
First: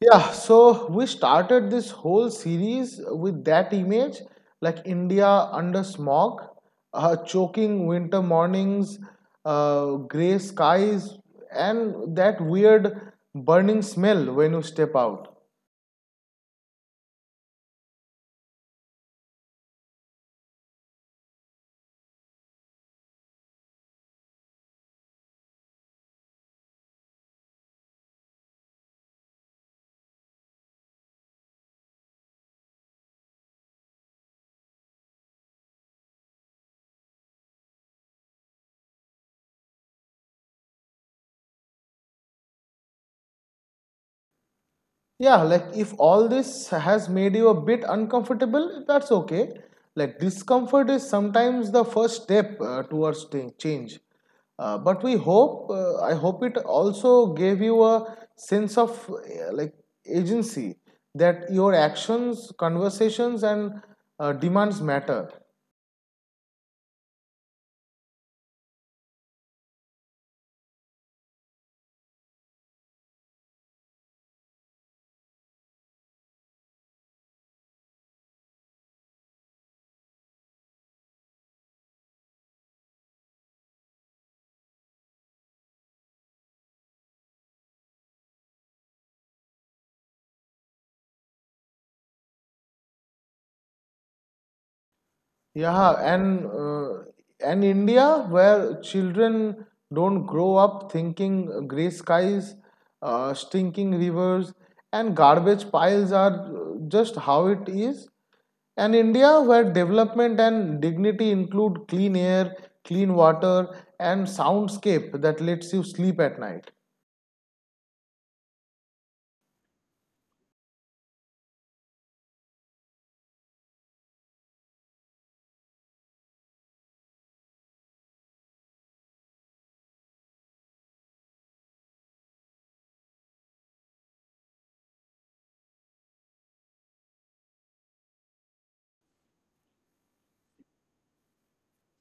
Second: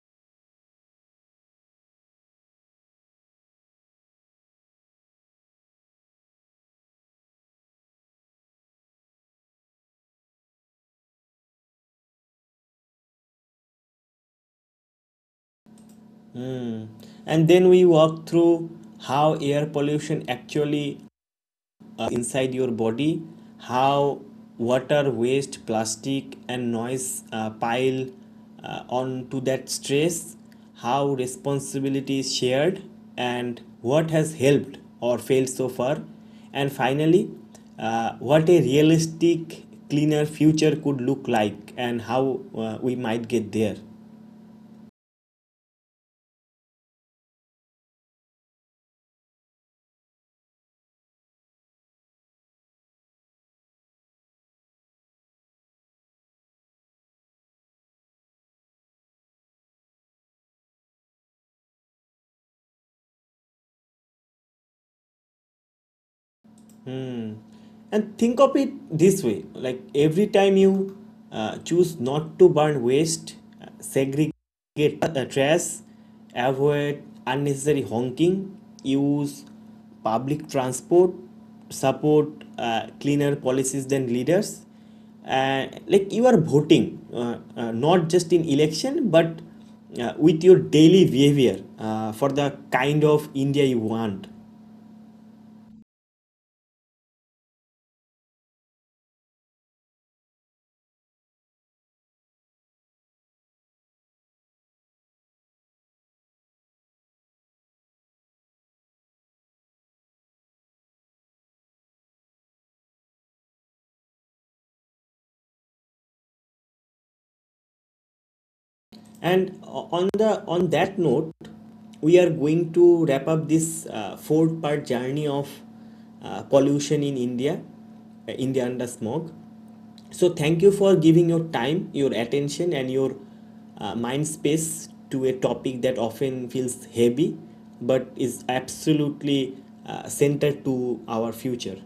[SPEAKER 2] Yeah, so we started this whole series with that image, like India under smog, choking winter mornings, gray skies, and that weird burning smell when you step out.
[SPEAKER 1] Hmm. And then we walk through how air pollution actually inside your body, how water, waste, plastic, and noise pile onto that stress, how responsibility is shared, and what has helped or failed so far, and finally, what a realistic, cleaner future could look like, and how we might get there.
[SPEAKER 2] Yeah, like if all this has made you a bit uncomfortable, that's okay. Like discomfort is sometimes the first step towards change. But we hope, I hope it also gave you a sense of like agency, that your actions, conversations, and demands matter.
[SPEAKER 1] Hmm. And think of it this way, like every time you choose not to burn waste, segregate trash, avoid unnecessary honking, use public transport, support cleaner policies than leaders. Like you are voting, not just in election but with your daily behavior for the kind of India you want.
[SPEAKER 2] Yeah, and India, where children don't grow up thinking gray skies, stinking rivers, and garbage piles are just how it is. And India, where development and dignity include clean air, clean water, and soundscape that lets you sleep at night.
[SPEAKER 1] And on that note, we are going to wrap up this 4-part journey of pollution in India, India under smog. So thank you for giving your time, your attention, and your mind space to a topic that often feels heavy, but is absolutely centered to our future.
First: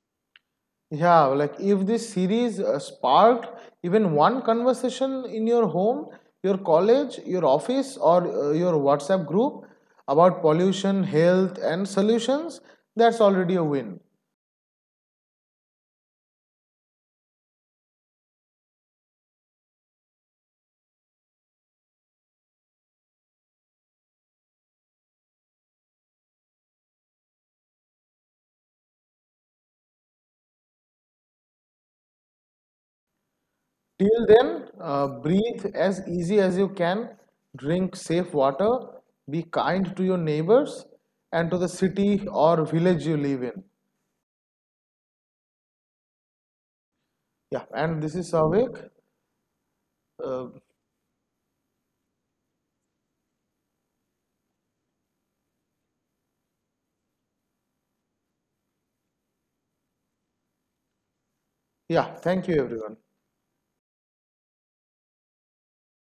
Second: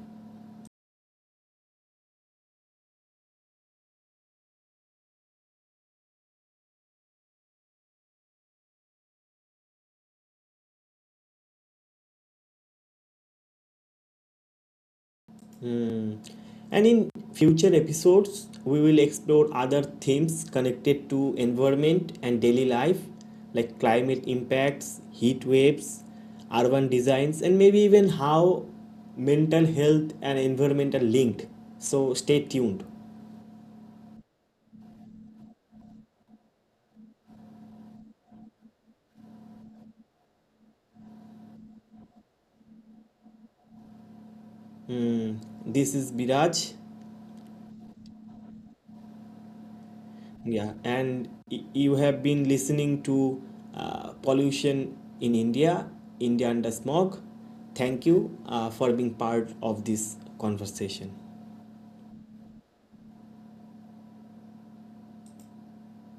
[SPEAKER 2] Yeah, like if this series sparked even one conversation in your home, your college, your office, or your WhatsApp group about pollution, health, and solutions, that's already a win.
[SPEAKER 1] Mm. And in future episodes, we will explore other themes connected to environment and daily life, like climate impacts, heat waves, urban designs, and maybe even how mental health and environment are linked. So stay tuned.
[SPEAKER 2] Till then, breathe as easy as you can, drink safe water, be kind to your neighbors and to the city or village you live in.
[SPEAKER 1] Hmm. This is Biraj.
[SPEAKER 2] Yeah, and this is Savik. Uh,
[SPEAKER 1] Yeah, and you have been listening to Pollution in India, India Under Smog. Thank you for being part of this conversation.
[SPEAKER 2] yeah, thank you, everyone.